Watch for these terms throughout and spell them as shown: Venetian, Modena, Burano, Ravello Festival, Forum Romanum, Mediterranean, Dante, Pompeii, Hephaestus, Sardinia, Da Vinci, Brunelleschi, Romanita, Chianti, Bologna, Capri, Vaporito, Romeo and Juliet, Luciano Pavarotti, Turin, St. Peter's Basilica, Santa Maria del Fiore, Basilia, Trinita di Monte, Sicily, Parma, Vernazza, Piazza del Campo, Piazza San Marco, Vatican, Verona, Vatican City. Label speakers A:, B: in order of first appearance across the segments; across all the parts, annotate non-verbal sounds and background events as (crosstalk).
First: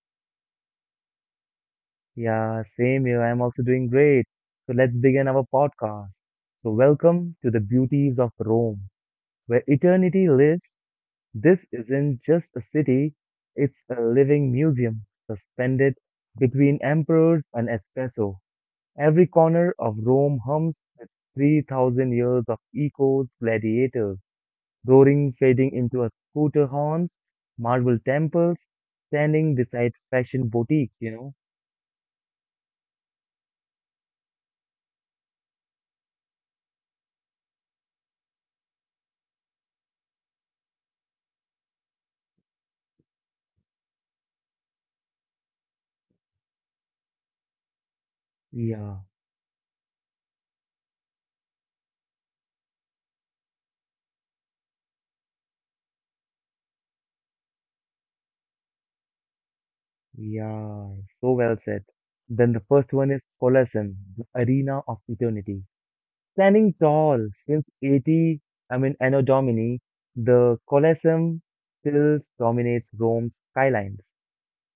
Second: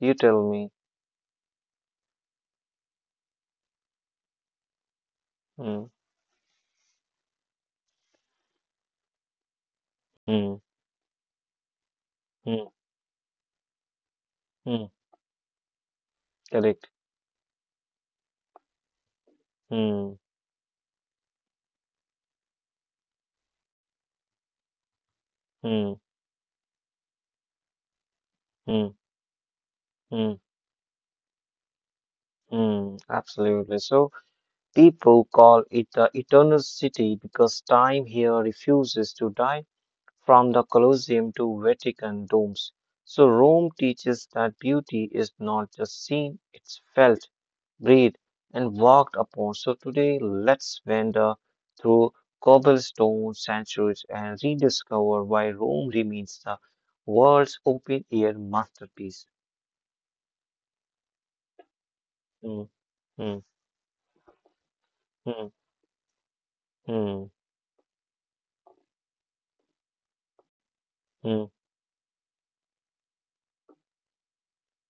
A: You tell me.
B: Yeah, same here. I'm also doing great. So, let's begin our
A: Mm.
B: podcast. So, welcome to the beauties of Rome, where eternity
A: Mm.
B: lives. This isn't just a
A: Mm.
B: city, it's a living
A: Mm.
B: museum suspended between
A: Correct.
B: emperors and espresso. Every corner of
A: Mm.
B: Rome hums with 3,000 years of echoes, gladiators roaring, fading
A: Mm.
B: into a scooter horns, marble temples,
A: Mm.
B: standing beside
A: Mm.
B: fashion boutiques,
A: Mm. Absolutely. So people call it the eternal city because time here refuses to die. From the Colosseum to Vatican domes. So Rome teaches that beauty is not just seen, it's felt, breathed, and
B: Yeah,
A: walked upon. So today, let's wander through cobblestone centuries and rediscover why Rome remains the world's open air masterpiece.
B: yeah, so well said. Then
A: Mm,
B: the first one is
A: mm,
B: Colosseum, the arena of
A: mm,
B: eternity. Standing
A: mm,
B: tall since 80, I mean, Anno Domini, the
A: mm,
B: Colosseum still dominates Rome's skylines,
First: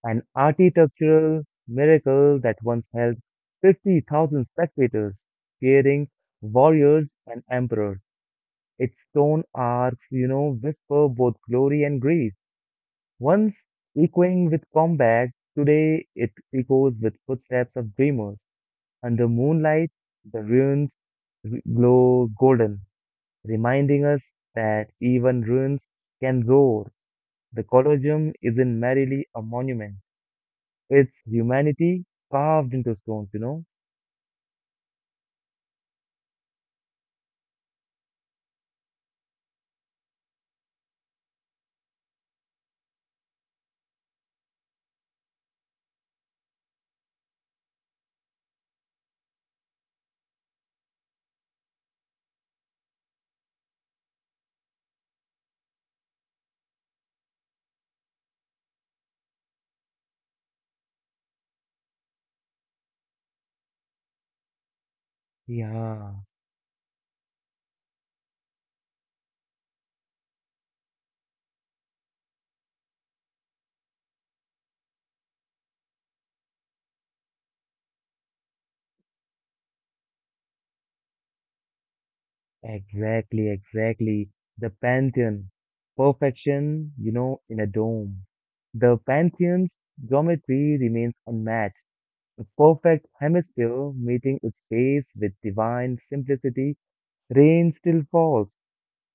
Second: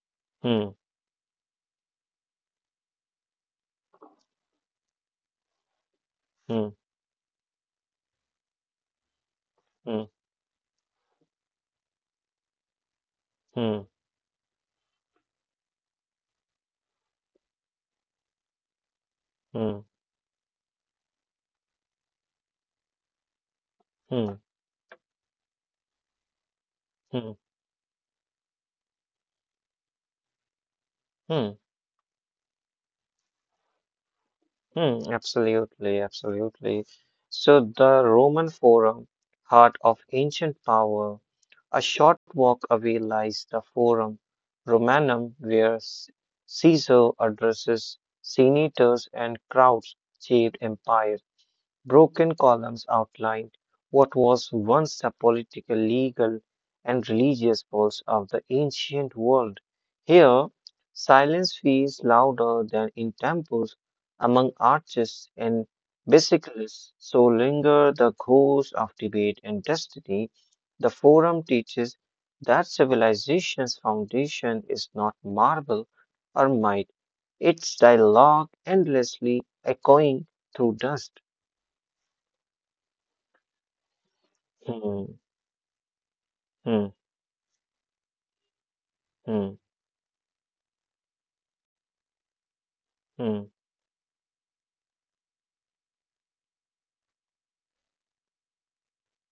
B: an
A: mm,
B: architectural miracle that once held 50,000 spectators, fearing
A: mm,
B: warriors and emperors. Its stone
A: mm,
B: arcs whisper both glory and grief. Once
A: mm,
B: echoing with combat, today it echoes with footsteps of dreamers. Under
A: mm,
B: moonlight, the ruins glow golden, reminding us
A: mm,
B: that even ruins can roar.
A: mm,
B: The Colosseum isn't merely a monument, it's
A: mm.
B: humanity carved into stones.
A: Hmm, absolutely, absolutely. So the Roman Forum, heart of ancient power, a short walk away lies the Forum Romanum, where Caesar addresses senators and crowds shaped empire. Broken columns outlined what was once the political, legal, and religious pulse of the ancient world. Here, silence feels louder than in temples among artists and
B: Yeah.
A: bicyclists. So linger the ghosts of debate and destiny. The forum teaches that civilization's foundation is not marble or might, it's dialogue endlessly echoing through dust.
B: Exactly, exactly. The
A: Mm,
B: Pantheon.
A: mm,
B: Perfection in a dome. The
A: mm,
B: Pantheon's geometry remains unmatched. The perfect
A: mm,
B: hemisphere meeting its base with divine simplicity, rain still falls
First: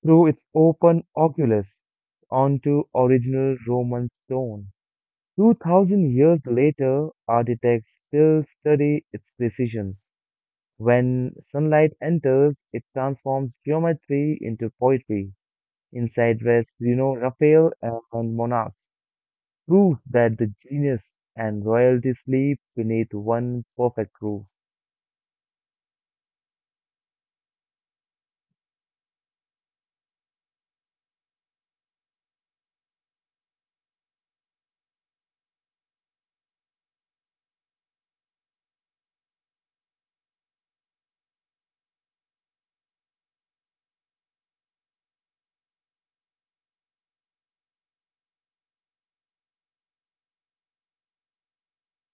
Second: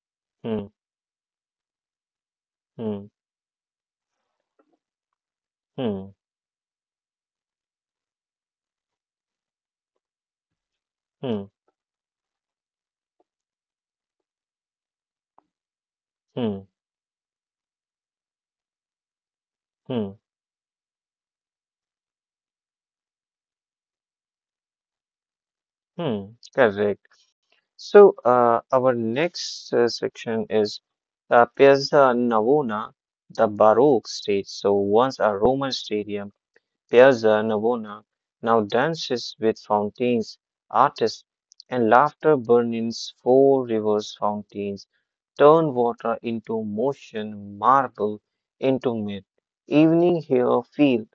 B: through its
A: mm,
B: open oculus onto
A: mm,
B: original Roman stone. Two
A: mm,
B: thousand years later, architects still study its precisions. When
A: mm,
B: sunlight enters, it transforms geometry into poetry. Inside
A: mm,
B: rest, you know, Raphael and Monarchs prove
A: mm,
B: that the genius and royalty sleep beneath one perfect roof.
A: mm. Correct. So, our next section is Piazza Navona, the Baroque stage. So, once a Roman stadium, Piazza Navona now dances with fountains, artists, and laughter burning four rivers fountains, turn water into motion, marble into myth. Evening here feel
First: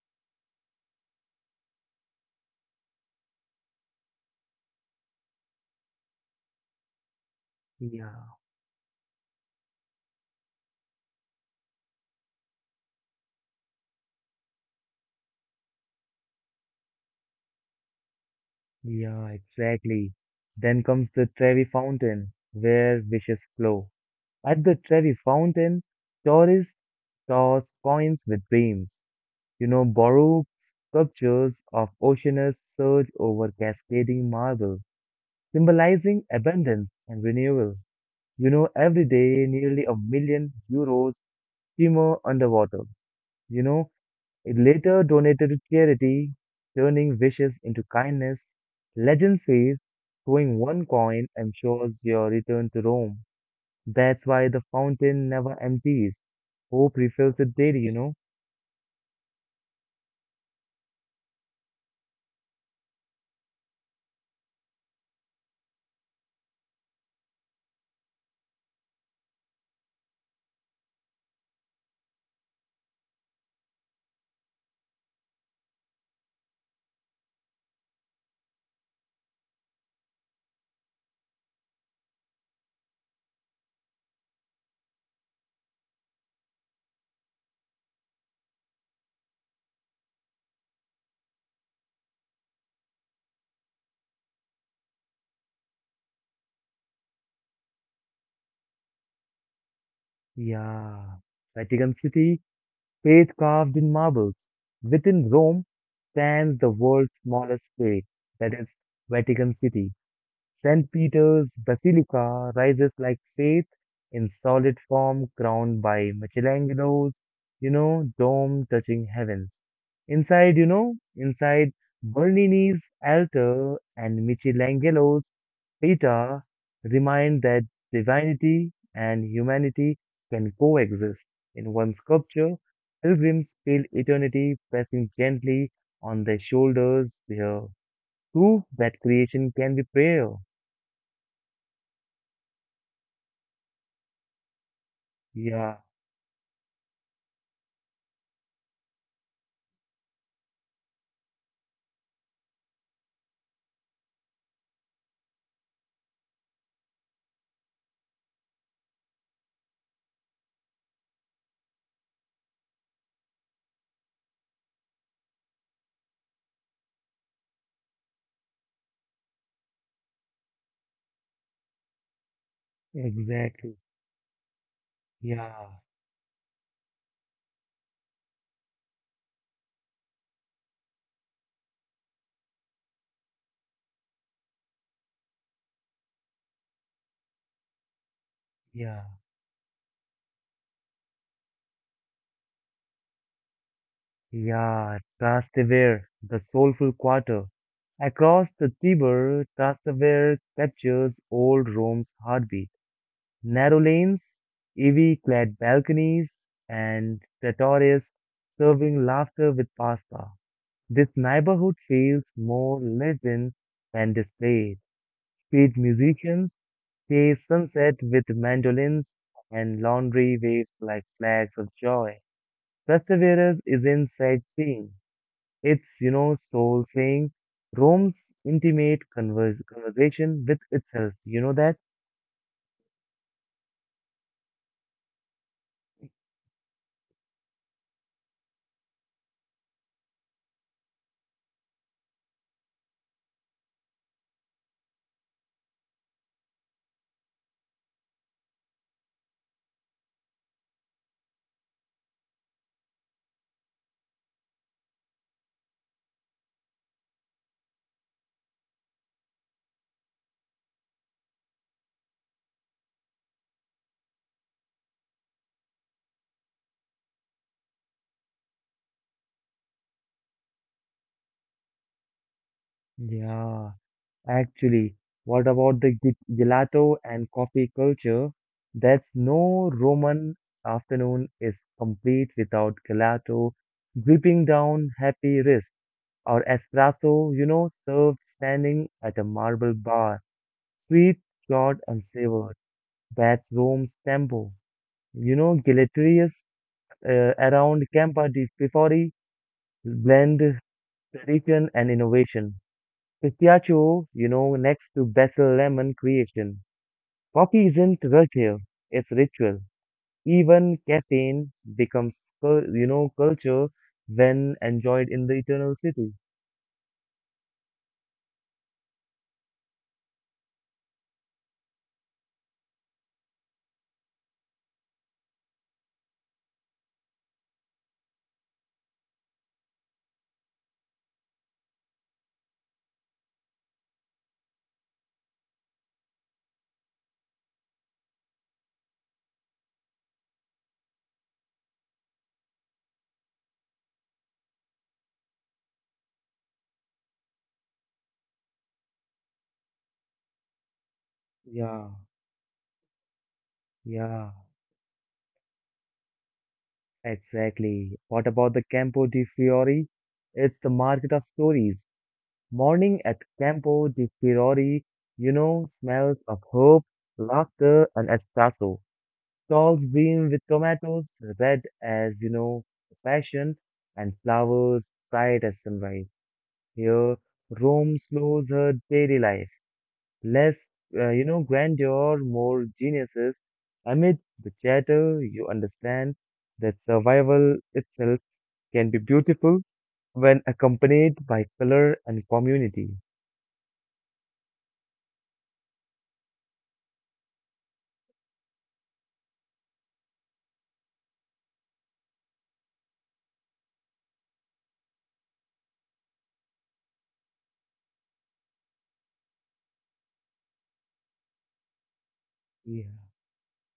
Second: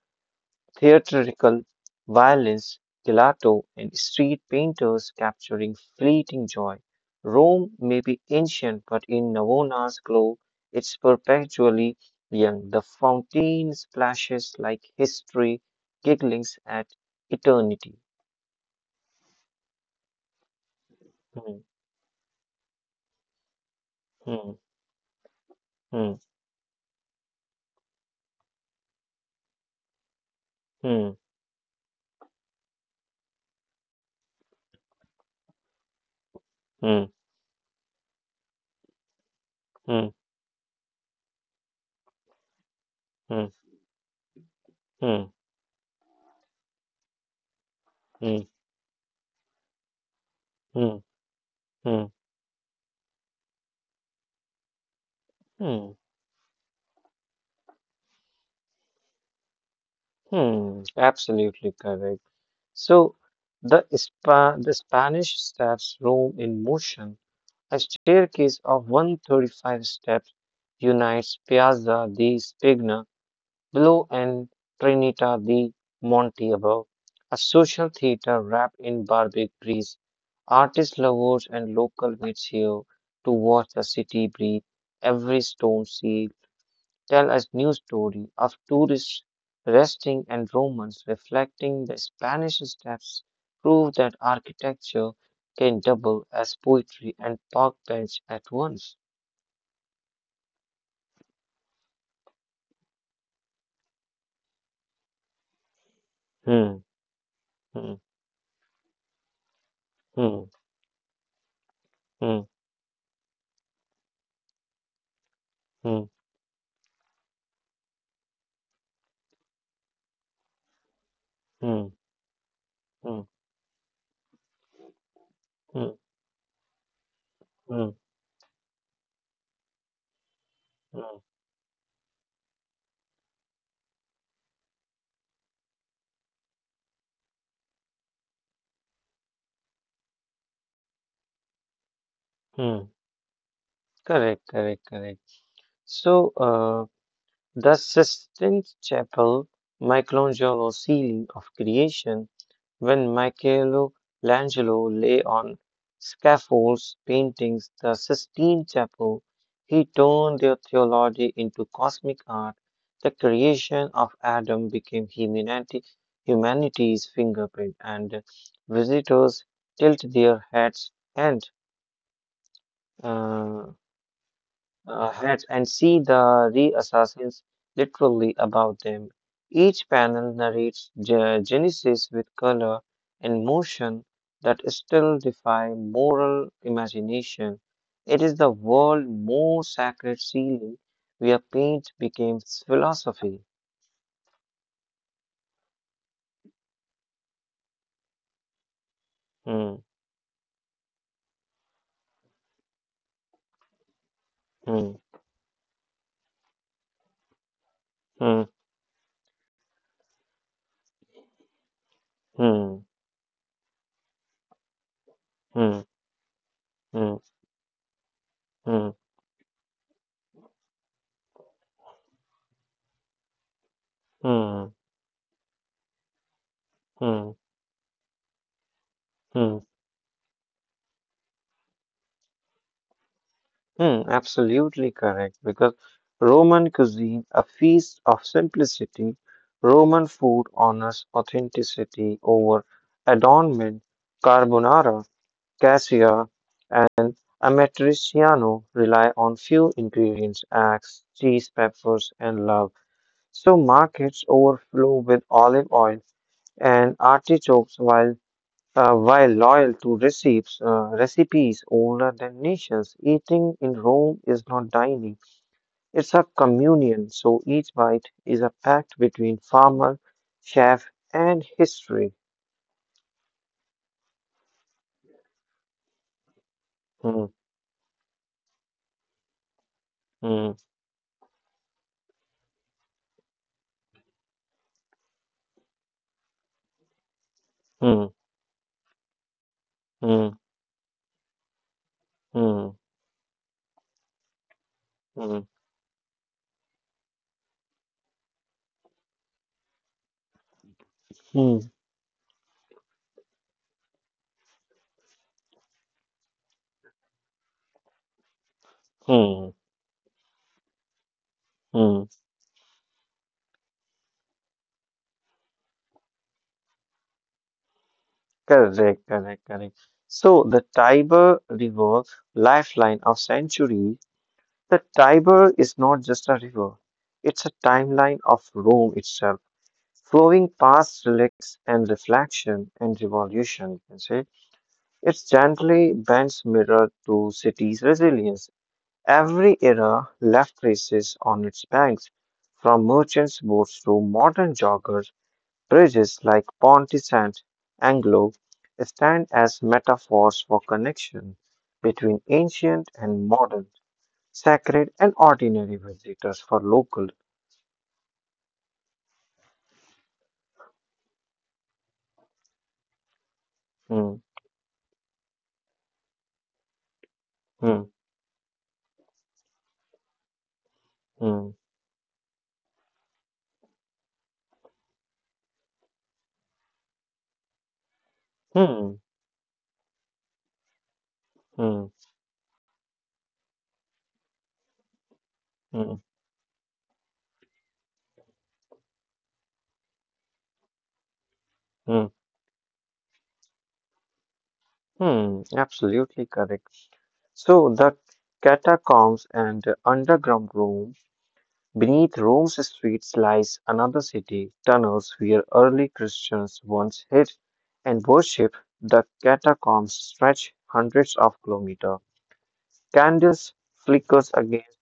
A: theatrical violence, gelato, and street painters capturing fleeting joy. Rome may be
B: Yeah,
A: ancient, but in Navona's glow, it's perpetually young. The fountain splashes like history, giggling at eternity.
B: yeah, exactly. Then comes the
A: Hmm,
B: Trevi Fountain, where wishes flow.
A: hmm,
B: At the Trevi Fountain,
A: hmm,
B: tourists toss coins with dreams. Baroque
A: hmm,
B: sculptures of oceanus surge over cascading marble, symbolizing abundance and renewal. Every day
A: hmm,
B: nearly €1 million simmer underwater.
A: hmm,
B: You know, it
A: hmm,
B: later donated to charity, turning wishes
A: hmm,
B: into kindness. Legend says
A: hmm,
B: throwing one
A: hmm,
B: coin
A: hmm,
B: ensures your return to Rome. That's why the
A: hmm,
B: fountain never empties. Hope refills it daily.
A: hmm. Absolutely correct. So the Spanish steps roam in motion. A staircase of 135 steps unites Piazza di Spagna below and Trinita di Monte above. A social theater wrapped in Barbary breeze. Artists, lovers and local meets here to watch the city breathe, every stone sea tell us new story of tourists resting and Romans reflecting the Spanish steps prove that architecture can double as poetry and park bench at once.
B: Yeah. Vatican City. Faith carved in marbles. Within Rome stands the world's
A: Hmm,
B: smallest faith,
A: hmm,
B: that is, Vatican City.
A: hmm,
B: St. Peter's Basilica
A: hmm,
B: rises like faith in solid form, crowned by
A: hmm,
B: Michelangelo's dome touching heavens. Inside
A: hmm,
B: Bernini's
A: hmm,
B: altar and Michelangelo's Peta
A: hmm,
B: remind that
A: hmm,
B: divinity and humanity can coexist in
A: hmm,
B: one sculpture. Pilgrims feel eternity pressing gently on their shoulders, their proof that creation can be prayer.
A: hmm. Correct, correct,
B: Yeah,
A: correct. So, the Sistine Chapel, Michelangelo's ceiling of creation. When Michelangelo lay on scaffolds painting the Sistine Chapel, he turned their theology into cosmic art. The creation of Adam became humanity, humanity's fingerprint, and visitors tilt their heads and uh,
B: exactly. Yeah,
A: see the re-assassins literally about them. Each panel narrates Genesis with color and motion that still defy moral imagination. It is the
B: yeah,
A: world's most sacred ceiling where paint becomes philosophy.
B: yeah. Trastevere, the soulful quarter. Across the Tiber,
A: Hmm,
B: Trastevere captures old Rome's heartbeat. Narrow lanes,
A: hmm,
B: ivy-clad balconies, and trattorias
A: hmm,
B: serving laughter with pasta. This neighborhood feels
A: hmm,
B: more lived in than displayed. Street musicians
A: hmm,
B: chase sunset with
A: hmm, hmm,
B: mandolins, and laundry waves like flags of joy. Perseverance isn't
A: hmm,
B: sightseeing. It's soul
A: hmm,
B: saying Rome's intimate
A: hmm.
B: conversation with itself. You know that?
A: Hmm, absolutely correct. Because Roman cuisine, a feast of simplicity, Roman food honors authenticity over adornment. Carbonara, cassia, and amatriciano rely on few ingredients: eggs, cheese, peppers, and love. So markets overflow with olive oil and artichokes, while loyal to recipes older than nations, eating in Rome is not dining. It's a communion, so each bite is a pact between farmer, chef, and history.
B: Yeah, actually, what about the
A: Hmm,
B: gelato and coffee culture? That's no
A: hmm,
B: Roman afternoon is complete without gelato dripping down happy wrist or espresso, you
A: hmm,
B: know, served standing at a
A: hmm,
B: marble bar. Sweet, short,
A: hmm,
B: and savored. That's Rome's tempo.
A: hmm,
B: Gelaterius around Campa di Fiori blend
A: hmm,
B: tradition and innovation. Pistachio next to basil lemon creation. Coffee isn't rush here,
A: hmm,
B: it's ritual. Even
A: hmm.
B: caffeine becomes, culture when enjoyed in the eternal city.
A: Correct, correct, correct. So the Tiber River, lifeline of centuries, the Tiber is not just a river. It's a timeline of Rome itself flowing past relics and reflection and revolution, you can say. It's gently bends mirror to city's resilience. Every era left traces on its banks, from merchants' boats to modern joggers, bridges like Ponte Sant Anglo stand as metaphors for connection between ancient
B: Yeah,
A: and modern, sacred and
B: yeah,
A: ordinary visitors for local.
B: exactly. What about the Campo di Fiori? It's the market of stories. Morning
A: Hmm,
B: at Campo di Fiori, smells of
A: hmm,
B: hope, laughter, and espresso. Stalls beam with
A: hmm,
B: tomatoes, red as passion, and flowers bright as sunrise. Here,
A: hmm,
B: Rome slows her daily life. Less,
A: hmm,
B: grandeur, more geniuses. Amid the
A: hmm,
B: chatter, you understand that survival itself can be beautiful when
A: hmm.
B: accompanied by color and community.
A: Hmm, absolutely correct. So the catacombs and the underground Rome, beneath Rome's streets lies another city, tunnels where early Christians once hid and worshipped. The catacombs stretch hundreds of kilometers. Candles
B: Yeah.
A: flickers against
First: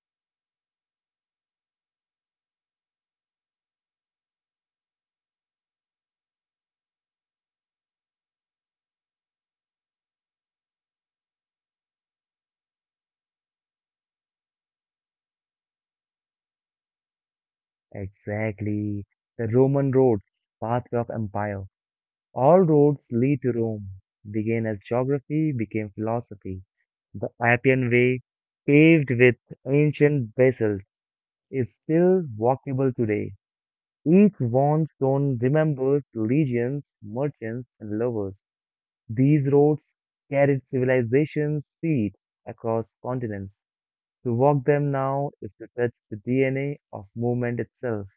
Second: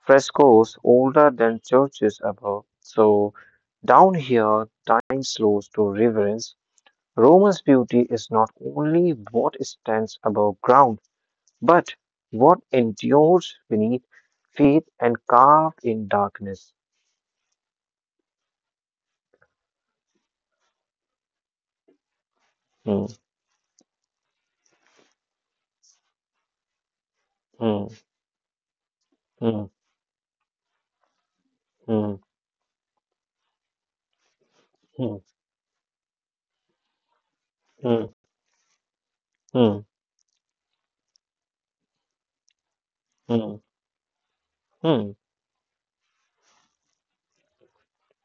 A: frescoes older than churches above. So down here, time slows to reverence. Roma's beauty is not only what stands above ground, but what endures beneath faith and carved in darkness.
B: Exactly. The Roman roads, pathway of empire. All
A: Hmm,
B: roads lead to Rome. Began as geography, became philosophy. The
A: hmm,
B: Appian Way, paved with
A: hmm,
B: ancient basalt, is
A: hmm,
B: still walkable today. Each worn
A: hmm,
B: stone remembers legions, merchants,
A: hmm,
B: and lovers. These
A: hmm,
B: roads carried civilization's seed across
A: hmm,
B: continents. To walk them
A: hmm,
B: now is to touch the DNA of movement itself.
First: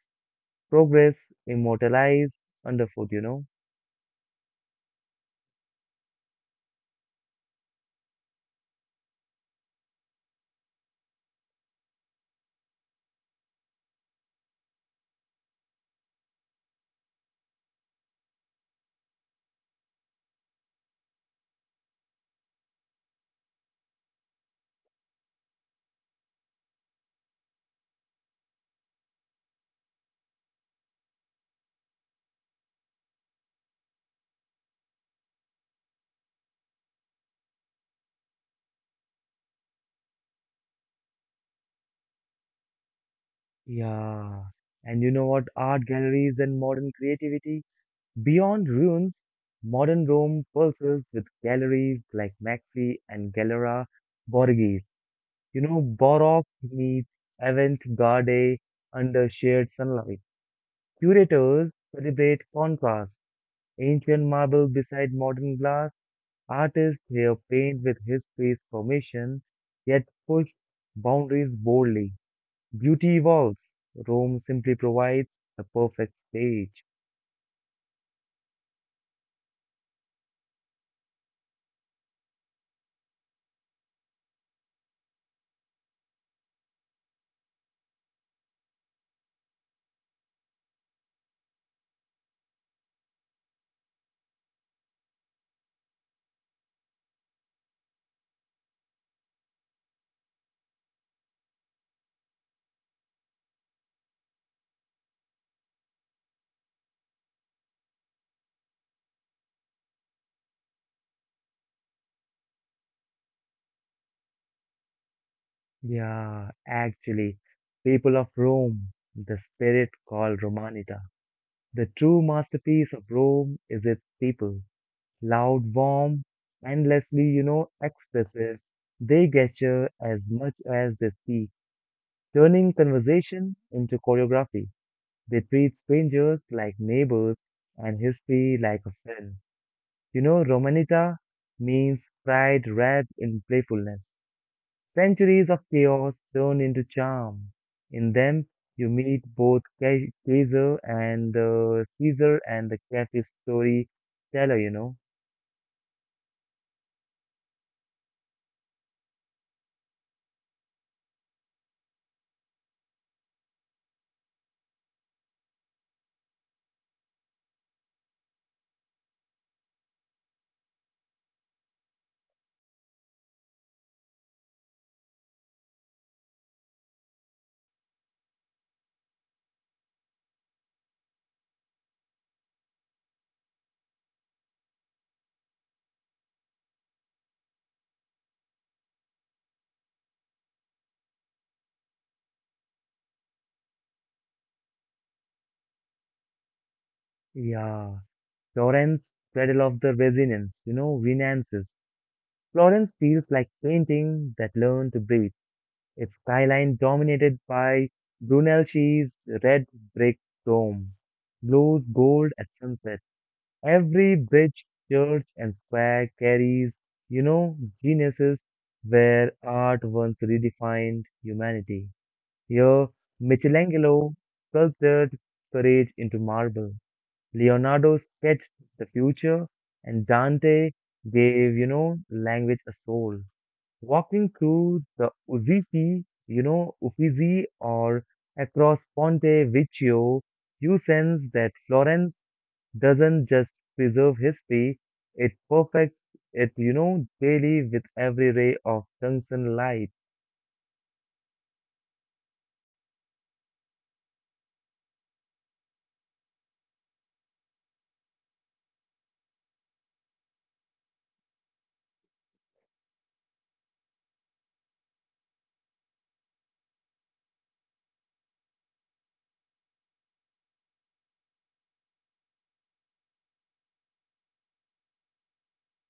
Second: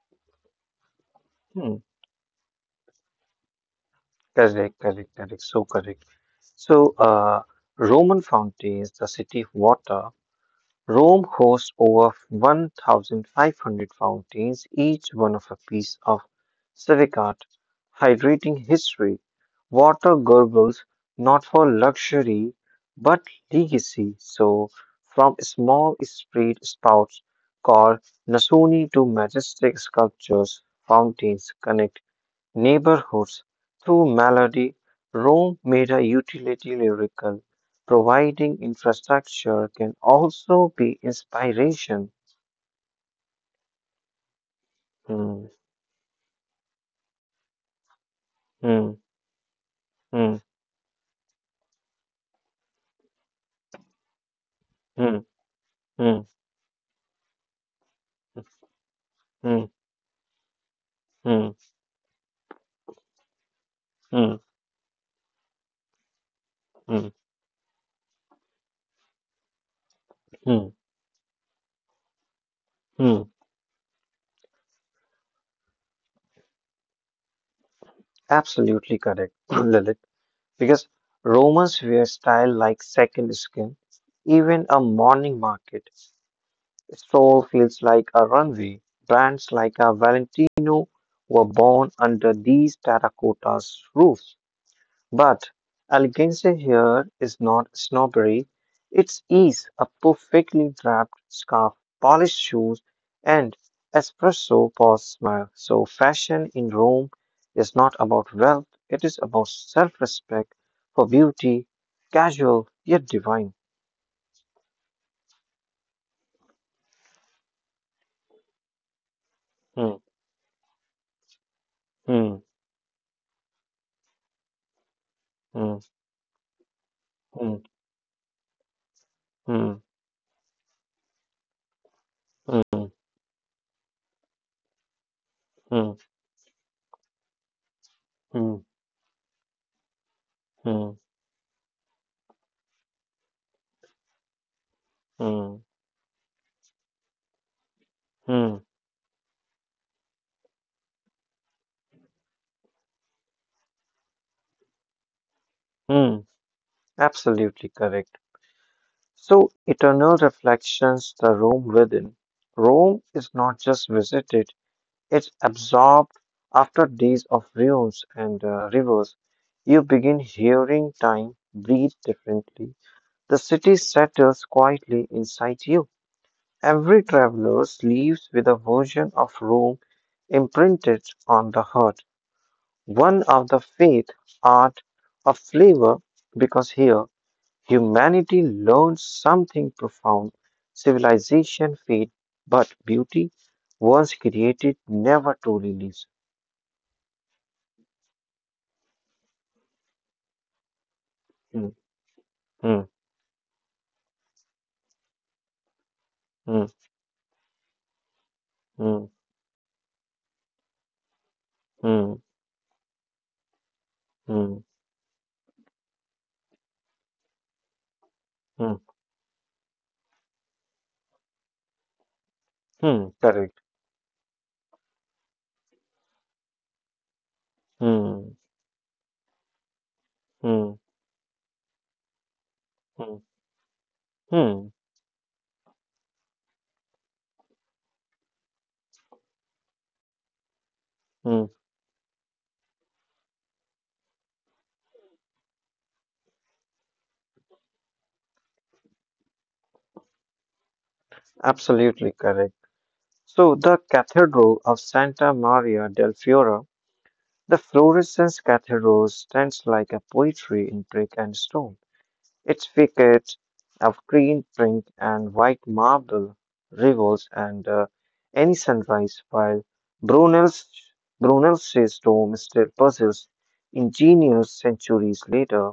B: Progress
A: hmm.
B: immortalized underfoot.
A: Correct, correct, correct. So correct. So, Roman fountains, the city of water, Rome hosts over 1,500 fountains, each one of a piece of civic art, hydrating history. Water gurgles not for luxury but legacy. So, from small street spouts called nasoni to majestic sculptures, fountains connect neighborhoods through melody. Rome made a utility lyrical. Providing infrastructure can also be inspiration.
B: Yeah. And you know what?
A: Hmm,
B: Art galleries and modern creativity beyond
A: hmm,
B: ruins. Modern
A: hmm,
B: Rome pulses with galleries like Maxi and Galera Borghese.
A: hmm, hmm,
B: Baroque meets avant-garde under shared
A: hmm,
B: sunlight.
A: hmm,
B: Curators celebrate contrast. Ancient
A: hmm,
B: marble beside modern glass. Artists
A: hmm,
B: here paint with history's permission, yet push
A: hmm,
B: boundaries boldly. Beauty
A: hmm.
B: evolves. Rome simply provides the perfect stage.
A: Absolutely correct, (coughs) (clears throat) Lilith. Because Romans wear style like second skin, even a morning market. Soul feels like a runway. Brands like a Valentino were born under these terracottas roofs. But elegance here is not snobbery. It's ease, a perfectly draped scarf, polished shoes, and espresso pause smile. So fashion in Rome is not about wealth, it is about self-respect for beauty, casual yet divine.
B: Yeah, actually, people of Rome, the spirit
A: Hmm,
B: called Romanita. The true
A: hmm,
B: masterpiece of Rome is its people. Loud,
A: hmm,
B: warm, endlessly,
A: hmm,
B: expressive. They gesture
A: hmm,
B: as much as they speak, turning
A: hmm, hmm,
B: conversation into choreography. They treat
A: hmm.
B: strangers like neighbors and history
A: Mm,
B: like a friend.
A: mm,
B: Romanita means pride wrapped in playfulness. Centuries of
A: mm,
B: chaos turned into charm. In them,
A: mm,
B: you meet both Caesar and the cafe storyteller.
A: mm. Absolutely correct. So, eternal reflections the Rome within. Rome is not just visited, it's absorbed after days of ruins and rivers. You begin hearing time breathe differently. The city settles quietly inside you. Every traveler leaves with a version of Rome imprinted on the heart. One of the faith, art, of flavor, because here humanity learns something profound. Civilization fades, but beauty, once created, never truly leaves.
B: Yeah, Florence, cradle of the resonance. Renaissance.
A: Hmm,
B: Florence
A: hmm,
B: feels like painting that learned to breathe. Its skyline
A: hmm,
B: dominated by Brunelleschi's
A: hmm,
B: red brick dome glows gold
A: hmm,
B: at sunset. Every bridge,
A: hmm,
B: church, and square carries, you know, geniuses
A: hmm,
B: where art once redefined humanity. Here,
A: hmm, correct.
B: Michelangelo sculpted courage into marble. Leonardo sketched
A: Hmm,
B: the future, and Dante
A: hmm,
B: gave language a soul
A: hmm,
B: walking through
A: hmm,
B: the Uffizi or across Ponte Vecchio, you sense that
A: hmm,
B: Florence doesn't just preserve history, it perfects it daily with every ray of tungsten light.
A: absolutely correct. So, the Cathedral of Santa Maria del Fiore. The fluorescent cathedral stands like a poetry in brick and stone. Its facade of green, pink, and white marble reveals and any sunrise, while Brunel's Brunel's dome still puzzles engineers centuries later.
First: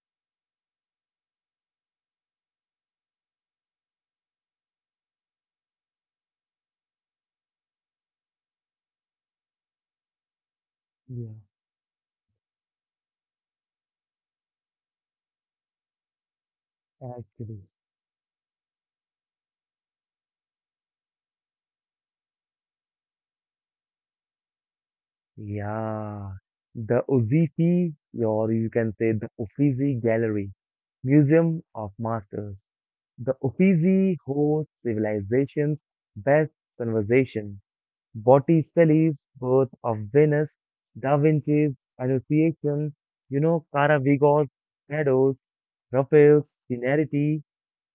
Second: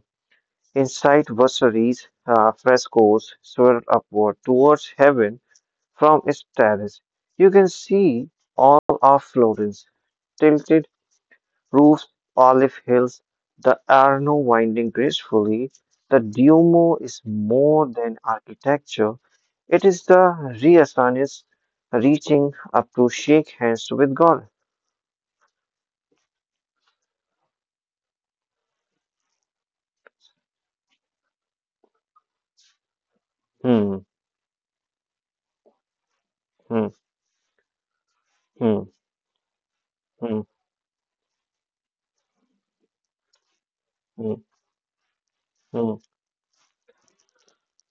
A: Inside Vasari's frescoes swirl upward towards heaven from its terrace. You can see all of Florence tilted
B: Yeah,
A: roofs, olive hills, the Arno winding gracefully. The Duomo is
B: actually.
A: more than architecture, it is the Renaissance reaching up to shake hands with God.
B: Yeah, the Uffizi, or you can say the Uffizi Gallery, Museum of Masters. The
A: Hmm,
B: Uffizi hosts civilization's best
A: hmm,
B: conversation.
A: hmm,
B: Botticelli's Birth of
A: hmm,
B: Venus, Da Vinci's Annunciation,
A: hmm,
B: Caravigos, Shadows,
A: hmm,
B: Raphael's Tenerity,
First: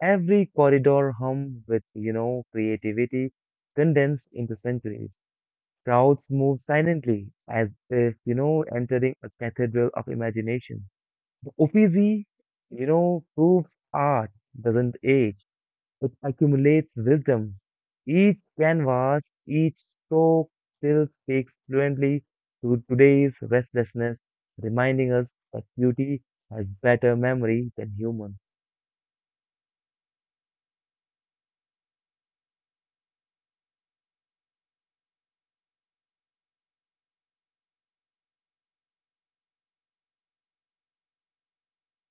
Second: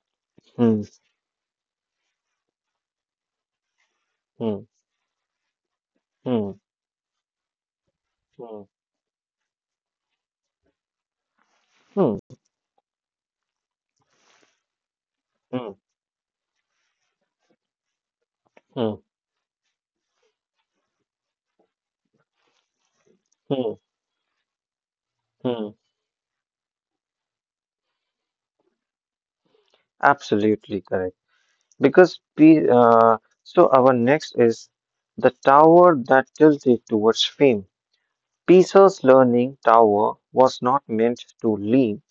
B: every
A: hmm,
B: corridor hum with creativity condensed into
A: hmm,
B: centuries. Crowds
A: hmm, hmm,
B: move silently as if entering a cathedral of imagination. The
A: hmm,
B: Uffizi proves art doesn't age.
A: hmm,
B: It accumulates wisdom. Each
A: hmm,
B: canvas, each stroke still speaks fluently to today's
A: hmm,
B: restlessness, reminding us that
A: hmm.
B: beauty has better memory than humans.
A: Absolutely correct. Because so our next is the tower that tilted towards fame. Peso's learning tower was not meant to leave,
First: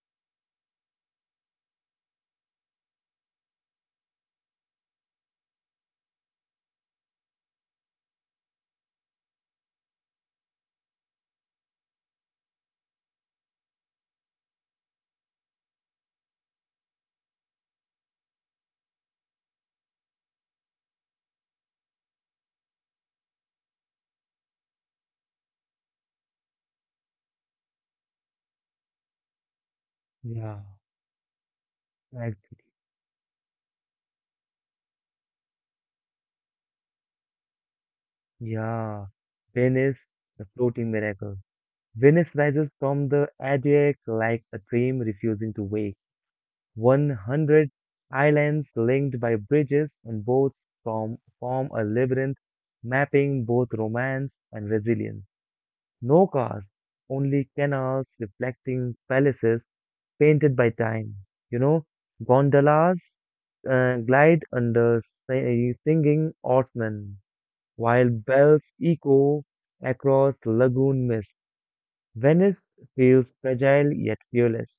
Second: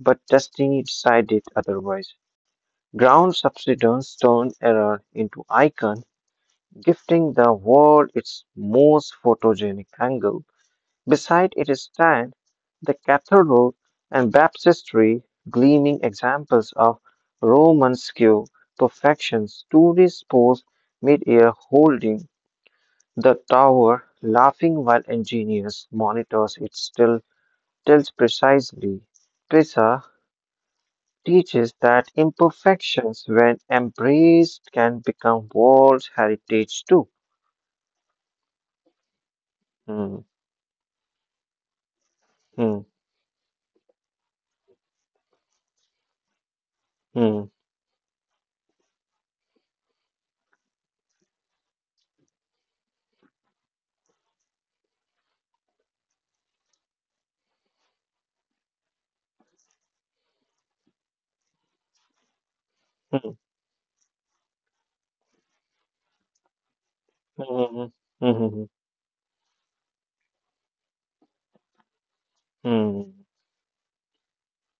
A: but destiny decided otherwise. Ground subsidence turned error into icon, gifting the world its most photogenic angle. Beside it stand the cathedral and baptistry, gleaming examples of Roman skill perfections. Tourists pose mid-air holding the tower, laughing while engineers monitors it still tells precisely. Trisa
B: Yeah.
A: teaches that
B: Actually,
A: imperfections, when embraced, can become world heritage too.
B: yeah. Venice,
A: Hmm,
B: the floating miracle. Venice rises
A: hmm,
B: from the Adriatic like a dream refusing to wake.
A: hmm,
B: 100 islands linked by bridges and boats form a labyrinth mapping both romance and resilience. No cars, only canals reflecting palaces painted by time. You know, gondolas
A: hmm,
B: glide under singing oarsmen,
A: hmm, hmm,
B: while
A: hmm, hmm,
B: bells
A: hmm,
B: echo across lagoon mist. Venice
A: hmm,
B: feels fragile yet fearless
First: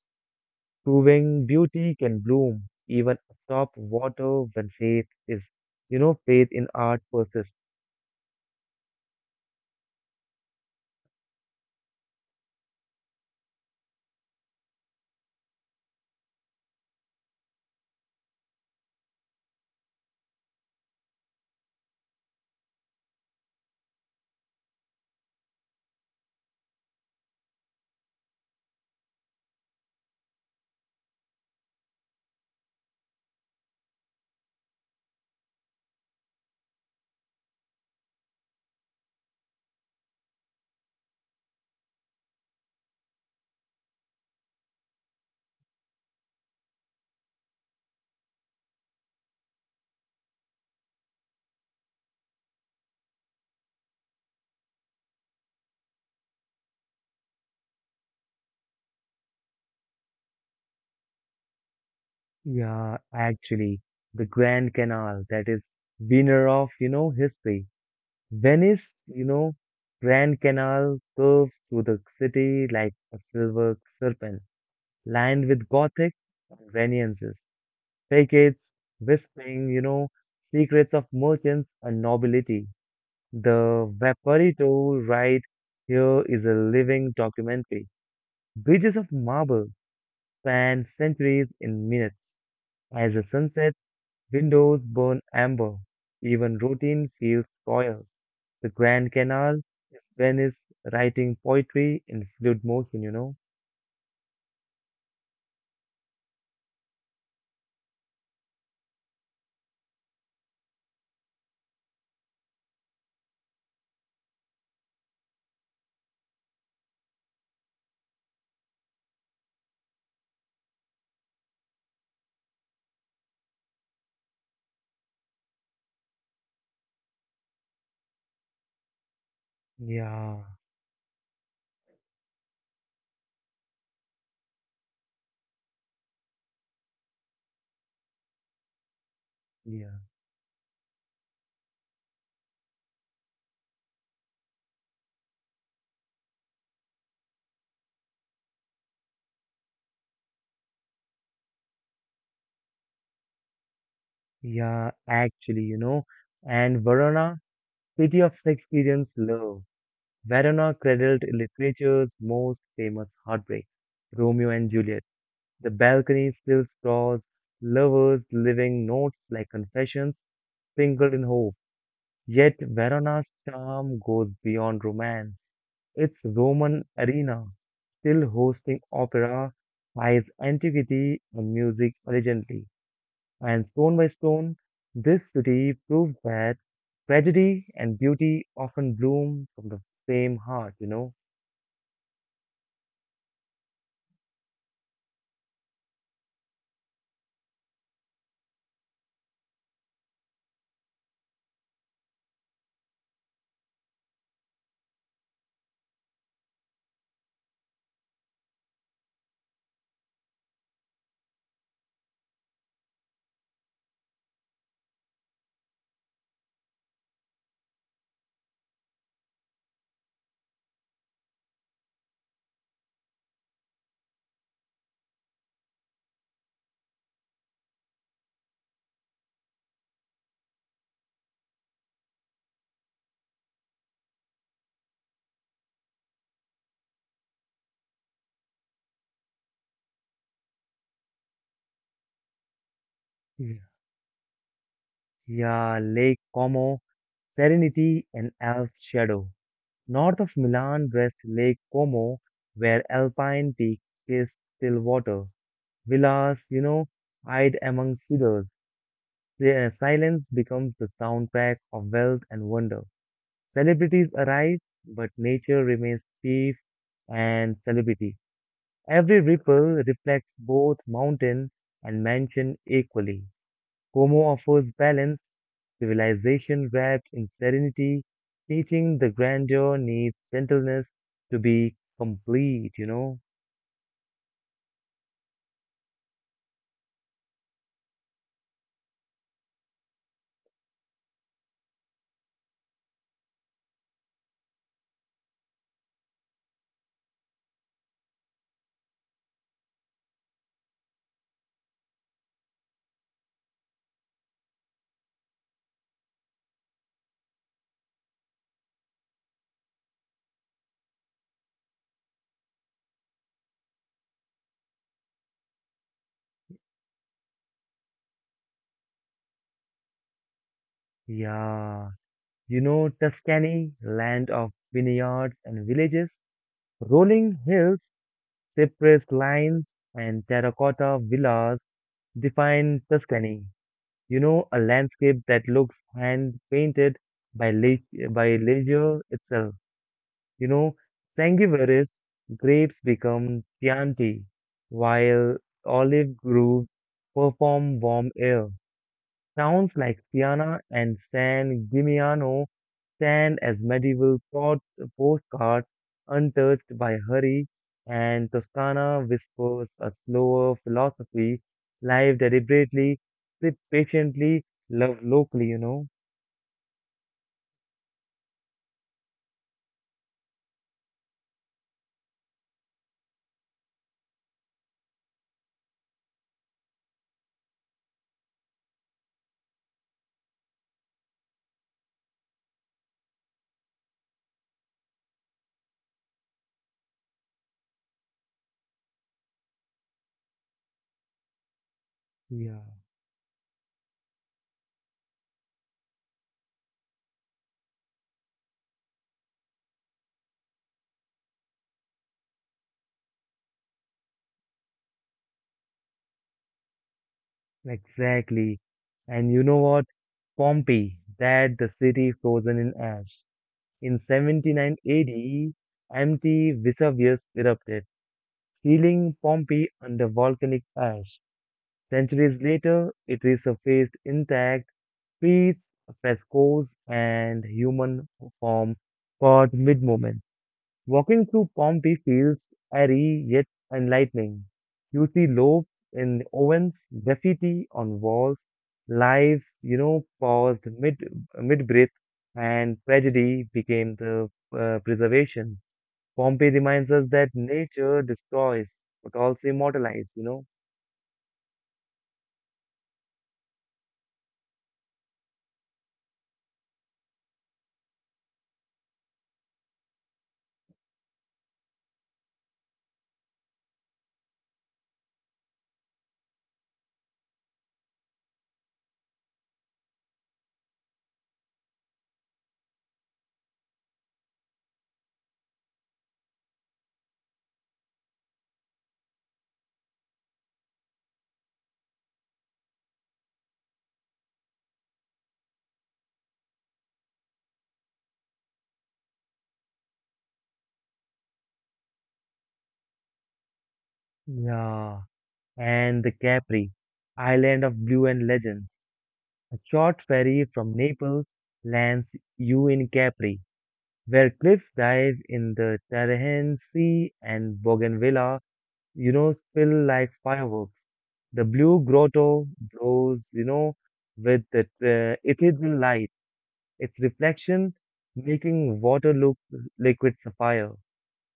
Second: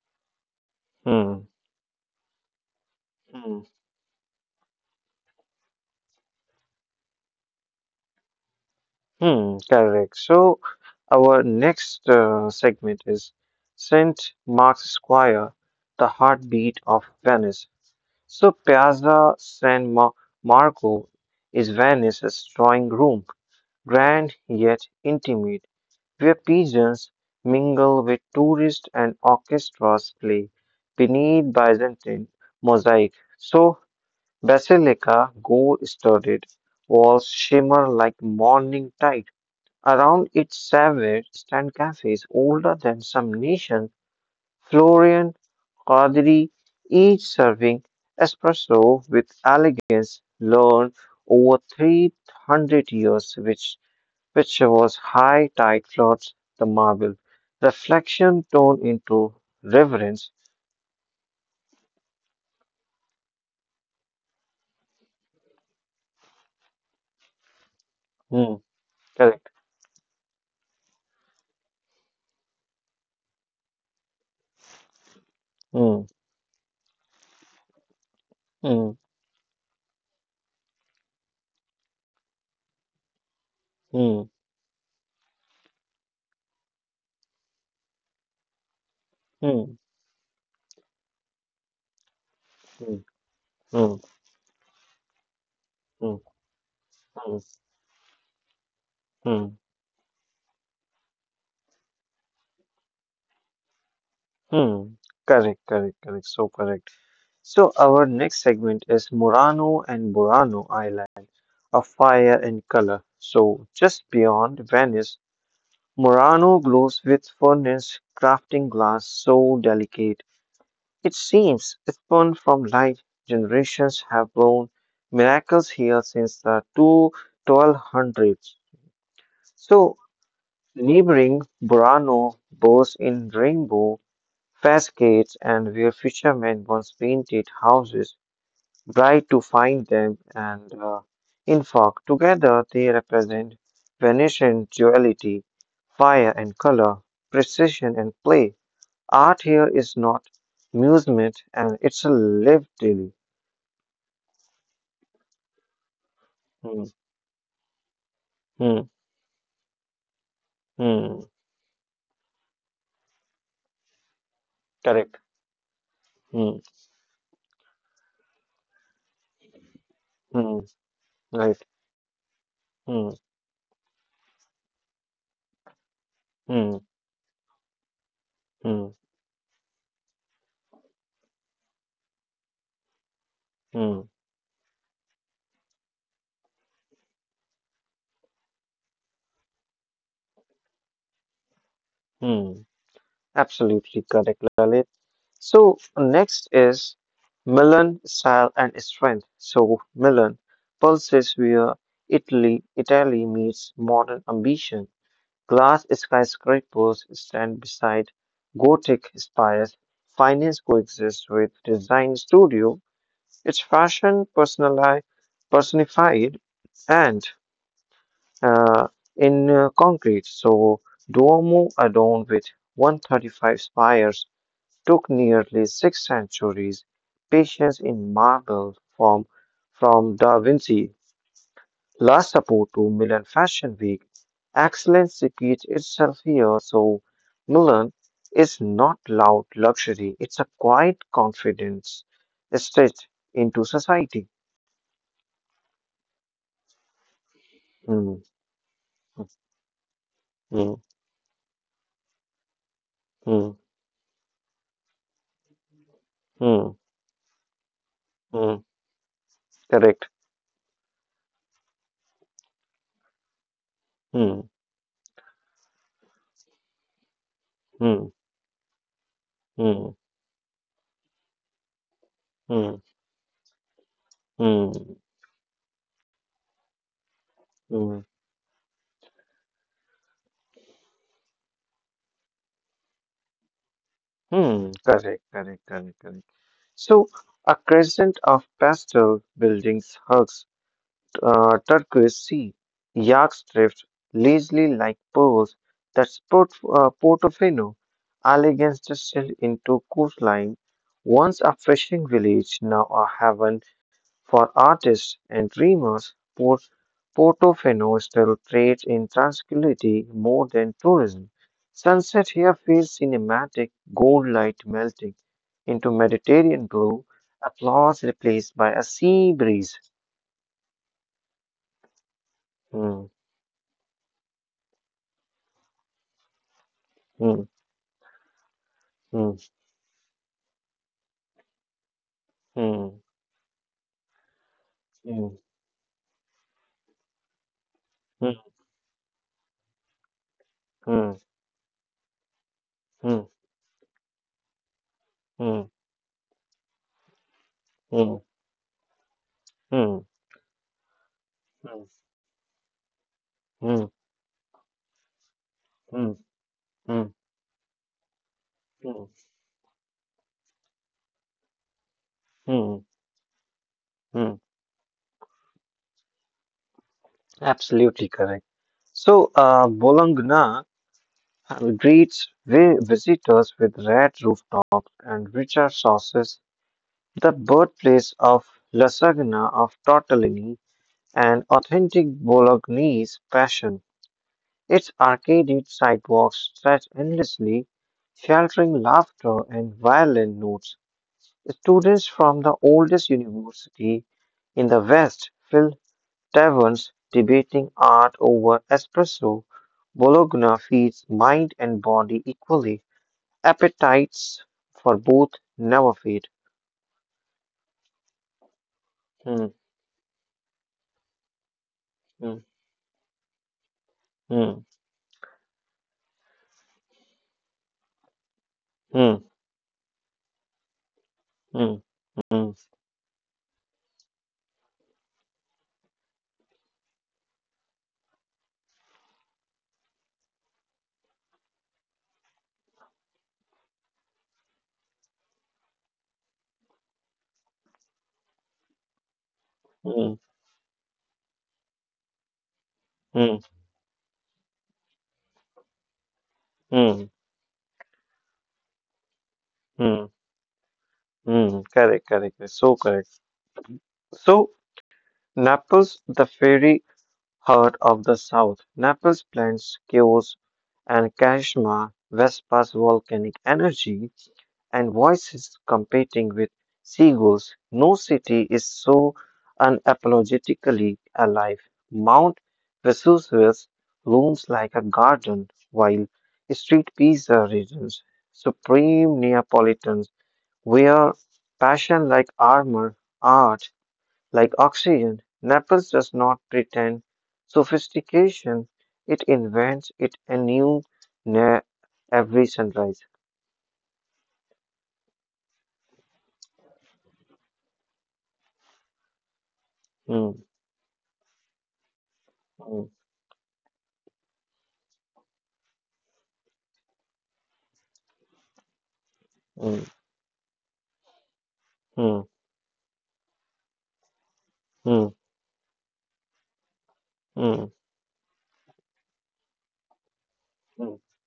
A: hmm,
B: proving
A: hmm,
B: beauty can bloom even
A: hmm,
B: atop water when faith is, faith in art persists.
A: hmm. Correct. So, our next segment is St. Mark's Square, the heartbeat of Venice. So, Piazza San Marco is Venice's drawing room, grand yet intimate, where pigeons mingle with tourists and orchestras play beneath Byzantine mosaic. So, Basilica gold studded walls shimmer like morning tide. Around its savage stand cafes older than some nations, Florian, Qadri, each serving espresso with elegance learned over 300 years, which shows high tide floods the marble. Reflection turned into reverence.
B: Yeah, actually, the Grand Canal that is winner of history.
A: Hmm,
B: Venice, you
A: correct.
B: know, Grand Canal curves through the city like a silver serpent, lined with
A: Hmm,
B: Gothic and Renaissance, facades,
A: hmm,
B: whispering, you know, secrets of merchants and nobility. The
A: hmm,
B: Vaporito right here is a living documentary. Bridges of marble
A: hmm,
B: span centuries in minutes. As
A: hmm,
B: the sunset,
A: hmm,
B: windows burn amber.
A: hmm,
B: Even routine feels
A: hmm,
B: royal. The Grand Canal
A: hmm,
B: is Venice writing poetry in fluid motion.
A: hmm. Correct, correct, correct. So correct. So our next segment is Murano and Burano Island, a fire and color. So just beyond Venice, Murano glows with furnace crafting glass so delicate it seems spawned from light. Generations have borne miracles here since the two twelve hundreds. So,
B: Yeah,
A: neighboring Burano boasts in rainbow facades and where fishermen once painted houses, bright to find
B: yeah,
A: them, and in fact, together they represent Venetian duality, fire and color, precision and play. Art here is not amusement and it's a lived daily.
B: yeah, actually, you know. And
A: Hmm.
B: Verona, city of
A: Hmm.
B: Shakespearean's love. Verona cradled
A: Mm.
B: literature's most famous heartbreak, Romeo and Juliet.
A: Correct.
B: The balcony
A: Hmm.
B: still draws lovers leaving notes like confessions
A: Hmm.
B: sprinkled in hope.
A: Right.
B: Yet
A: Hmm.
B: Verona's charm goes beyond romance. Its
A: Hmm.
B: Roman arena, still hosting
A: Hmm.
B: opera, ties antiquity and music elegantly. And stone
A: Hmm.
B: by stone, this city proves that tragedy and beauty often bloom from the same heart.
A: Mm. Absolutely correct, Lalit. So next is Milan style and strength. So Milan pulses where Italy meets modern ambition. Glass skyscrapers stand beside Gothic spires. Finance coexists with design studio. It's fashion personali personified and uh, in concrete. So, Duomo, adorned with 135 spires, took nearly six centuries. Patience in marble, from Da Vinci, La Sapo to Milan Fashion Week. Excellence repeats itself here. So, Milan is not loud luxury, it's a quiet confidence stretched into society.
B: Yeah, Lake Como, Serenity
A: Hmm.
B: and Alps Shadow.
A: Hmm.
B: North of
A: Mm,
B: Milan rests Lake Como, where alpine
A: mm,
B: peaks kiss still water. Villas, you
A: mm,
B: know, hide among cedars.
A: mm.
B: Their
A: Correct.
B: silence becomes the soundtrack of wealth and wonder. Celebrities
A: Mm,
B: arise, but nature remains chief and celebrity.
A: mm,
B: Every ripple
A: mm,
B: reflects both mountain and mansion
A: mm,
B: equally. Como offers
A: mm,
B: balance civilization wrapped in serenity,
A: mm,
B: teaching the grandeur needs gentleness to be complete.
A: mm. Correct, correct, correct, correct. So, a crescent of pastel buildings hugs turquoise sea. Yachts drift lazily like pearls that port, Portofino, elegance distilled into coastline. Once a fishing village, now a haven for artists and dreamers, Portofino still trades in tranquility more than tourism. Sunset here feels cinematic, gold light melting into Mediterranean blue, applause replaced by a sea breeze.
B: Yeah.
A: Hmm,
B: Tuscany, land of vineyards and villages,
A: hmm,
B: rolling hills, cypress
A: hmm,
B: lines, and terracotta villas define
A: hmm,
B: Tuscany. A landscape
A: hmm,
B: that looks hand painted by leisure itself. You know,
A: hmm,
B: Sangiovese grapes
A: hmm,
B: become Chianti, while
A: hmm,
B: olive groves perform warm
A: hmm,
B: air. Towns
A: hmm, hmm,
B: like
A: hmm,
B: Siena and San Gimignano stand as
A: hmm,
B: medieval postcards
A: hmm,
B: untouched by
A: hmm,
B: hurry, and Toscana
A: hmm,
B: whispers a slower philosophy. Live
A: hmm.
B: deliberately, sit
A: Hmm.
B: patiently, love locally.
A: Absolutely correct. So, Bologna and greets visitors with red rooftops and richer sauces, the birthplace of lasagna, of tortellini, and authentic Bolognese passion. Its arcaded sidewalks stretch endlessly, sheltering laughter and violin notes. Students from
B: Yeah.
A: the oldest university in the West fill taverns debating art over espresso. Bologna feeds mind and body equally. Appetites for both never fade.
B: Exactly. And you
A: Hmm,
B: know what? Pompeii, that the city
A: hmm,
B: frozen in ash. In
A: hmm,
B: 79 AD, empty Vesuvius erupted, sealing
A: hmm,
B: Pompeii under volcanic ash.
A: hmm,
B: Centuries
A: hmm,
B: later, it resurfaced intact, streets, frescoes, and human form caught mid-moment. Walking through Pompeii feels airy yet enlightening. You see lobes in ovens, graffiti on walls, lives,
A: hmm,
B: paused mid breath, and
A: hmm,
B: tragedy became the preservation. Pompeii reminds us
A: hmm,
B: that nature destroys but also immortalizes,
A: hmm,
B: you know.
A: hmm. Correct, correct, correct, so correct. So, Naples, the fairy heart of the South. Naples blends chaos and charisma, Vespa's volcanic energy, and voices competing with seagulls. No city is so unapologetically alive. Mount Vesuvius looms like a garden, while street pizza regions, supreme Neapolitans, wear passion like armor. Art like oxygen, Naples does not pretend sophistication, it invents it anew near every sunrise.
B: Yeah, and the Capri, island of blue and legend. A short ferry
A: Hmm,
B: from Naples lands you in
A: hmm,
B: Capri where cliffs dive in the Tarahan Sea and Bougainvillea spill
A: hmm,
B: like fireworks. The blue
A: hmm,
B: grotto glows with the
A: hmm,
B: ethereal light, its
A: hmm,
B: reflection
A: hmm,
B: making water look liquid sapphire.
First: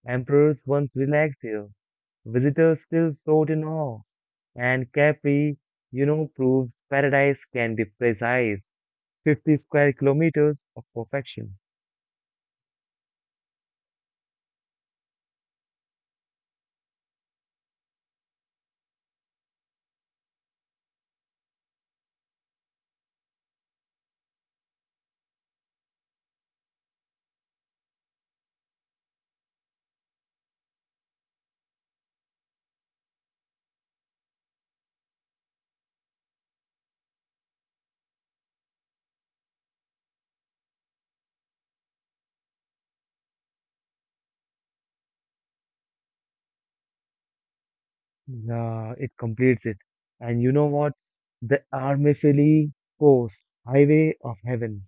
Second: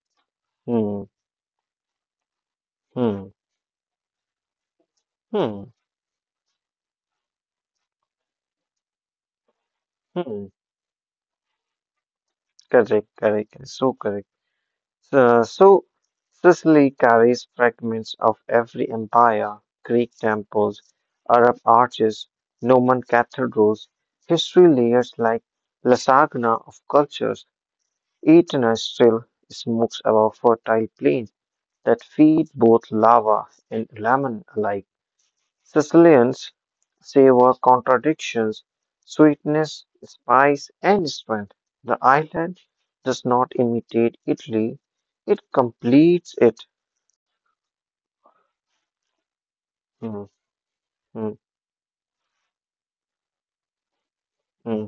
B: Emperors once
A: hmm,
B: relaxed here. Visitors still
A: hmm,
B: float in awe. And Capri,
A: hmm,
B: you know, proves paradise can be precise. 50 square
A: hmm.
B: kilometers of perfection.
A: Correct, correct, correct, so correct. So Sicily carries fragments of every empire, Greek temples, Arab arches, Norman cathedrals, history layers like lasagna of cultures. Eternal smokes above fertile plains that feed both lava and lemon alike. Sicilians savor contradictions, sweetness, spice, and strength. The island does not imitate Italy, it completes it.
B: Yeah, it completes it.
A: Hmm,
B: And you know what?
A: hmm,
B: The Armifili Coast, Highway of
A: hmm,
B: Heaven,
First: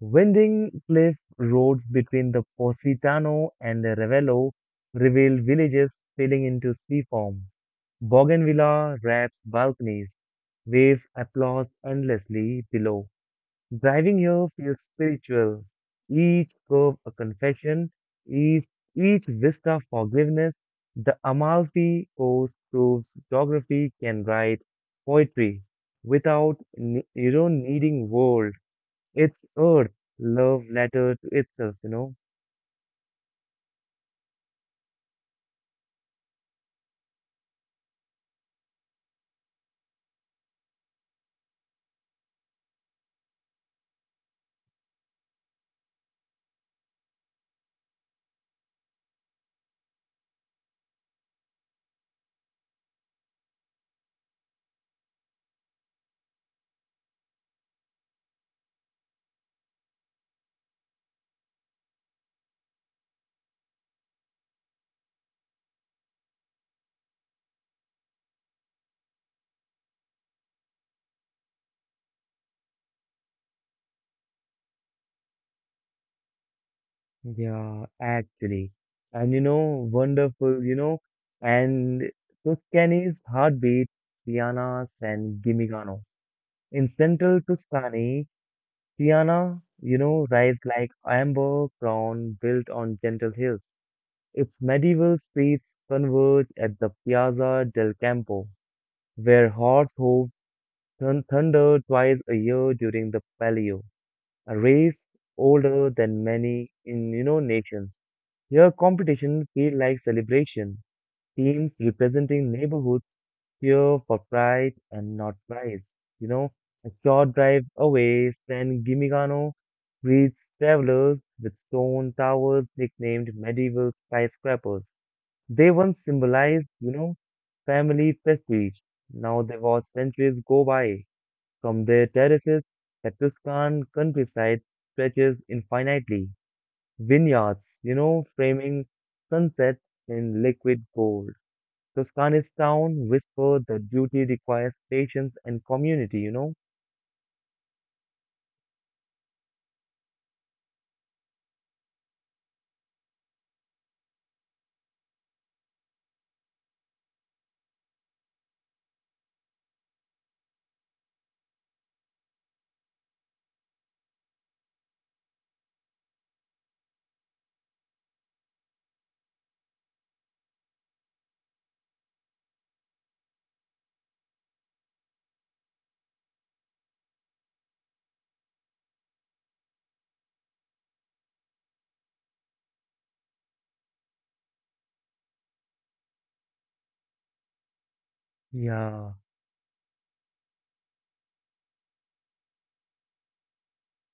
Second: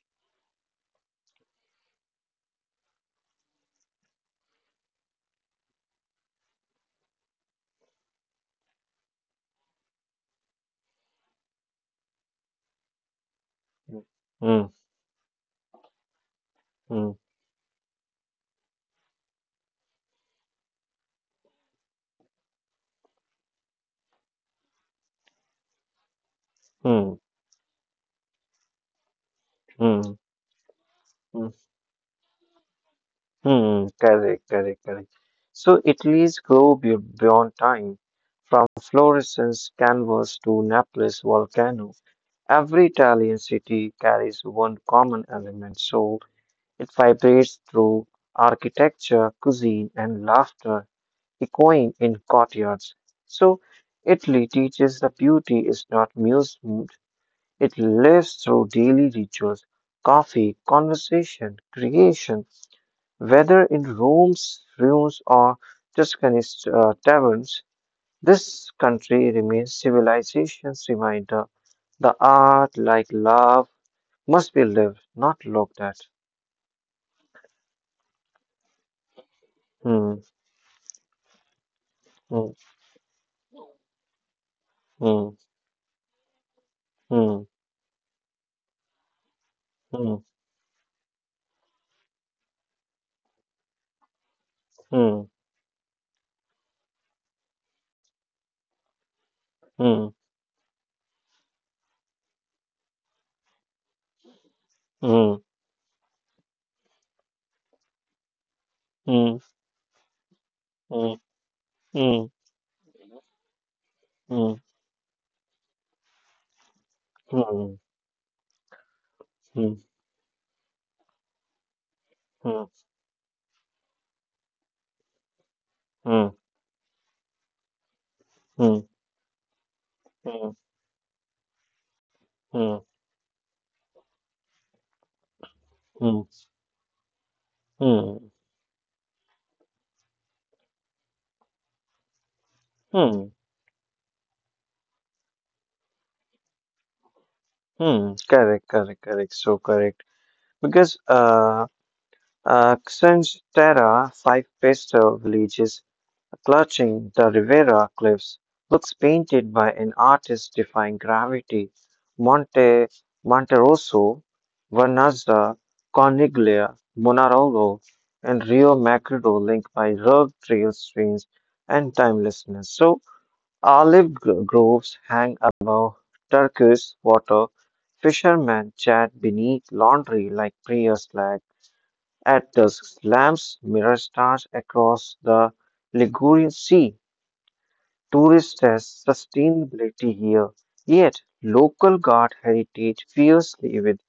B: winding cliff roads between the Positano and the Ravello reveal villages spilling into sea form. Bougainvillea wraps balconies, waves applause endlessly below.
A: hmm,
B: Driving here
A: hmm,
B: feels spiritual. Each curve a
A: hmm,
B: confession, each, each vista forgiveness. The Amalfi Coast proves geography can write poetry without
A: hmm,
B: needing world. It's earth,
A: hmm,
B: love letter to
A: hmm.
B: itself,
A: Hmm, correct, correct, correct. So Italy's grow beyond time, from Florence canvas to Naples volcano. Every Italian city carries one common element, so it vibrates through architecture, cuisine, and laughter, echoing in courtyards. So Italy teaches that beauty is not musement, it lives through daily rituals, coffee, conversation, creation. Whether in Rome's ruins or Tuscany's taverns, this country remains civilization's reminder. The art, like love, must be lived, not looked at.
B: Yeah, actually. And
A: Hmm,
B: and
A: hmm,
B: Tuscany's heartbeat, Tiana's
A: hmm,
B: and Gimignano. In central
A: hmm,
B: Tuscany, Tiana, rise like amber crown built on gentle hills. Its medieval
A: hmm,
B: streets converge at the Piazza del Campo, where horse
A: hmm,
B: hooves thunder twice a year during the Palio, a race
A: hmm,
B: older than many nations. Here,
A: hmm, hmm,
B: competition feels like celebration.
A: hmm,
B: Teams
A: hmm,
B: representing neighborhoods here for pride and not price. You know, a short drive away, San Gimignano
A: hmm,
B: greets travelers with stone towers nicknamed medieval skyscrapers. They once
A: hmm, hmm,
B: symbolized, family prestige.
A: hmm,
B: Now they watch centuries
A: hmm,
B: go by. From their
A: hmm,
B: terraces,
A: hmm, hmm,
B: the Tuscan countryside stretches
A: hmm,
B: infinitely. Vineyards,
A: hmm,
B: framing sunset in liquid gold. Tuscany's town
A: hmm,
B: whisper the duty requires patience and community,
A: hmm. Correct, correct, correct. So correct. Because Xanthera, five pastel villages clutching the Rivera cliffs, looks painted by an artist defying gravity. Monte Monterosso, Vernazza, Corniglia, Monarolo, and Rio Maggiore linked by rugged trail streams and timelessness. So, olive groves hang above turquoise water. Fishermen chat beneath laundry like prayer flags. At dusk, lamps' mirrors stars across the Ligurian Sea. Tourists test
B: Yeah,
A: sustainability here, yet local guard heritage fiercely with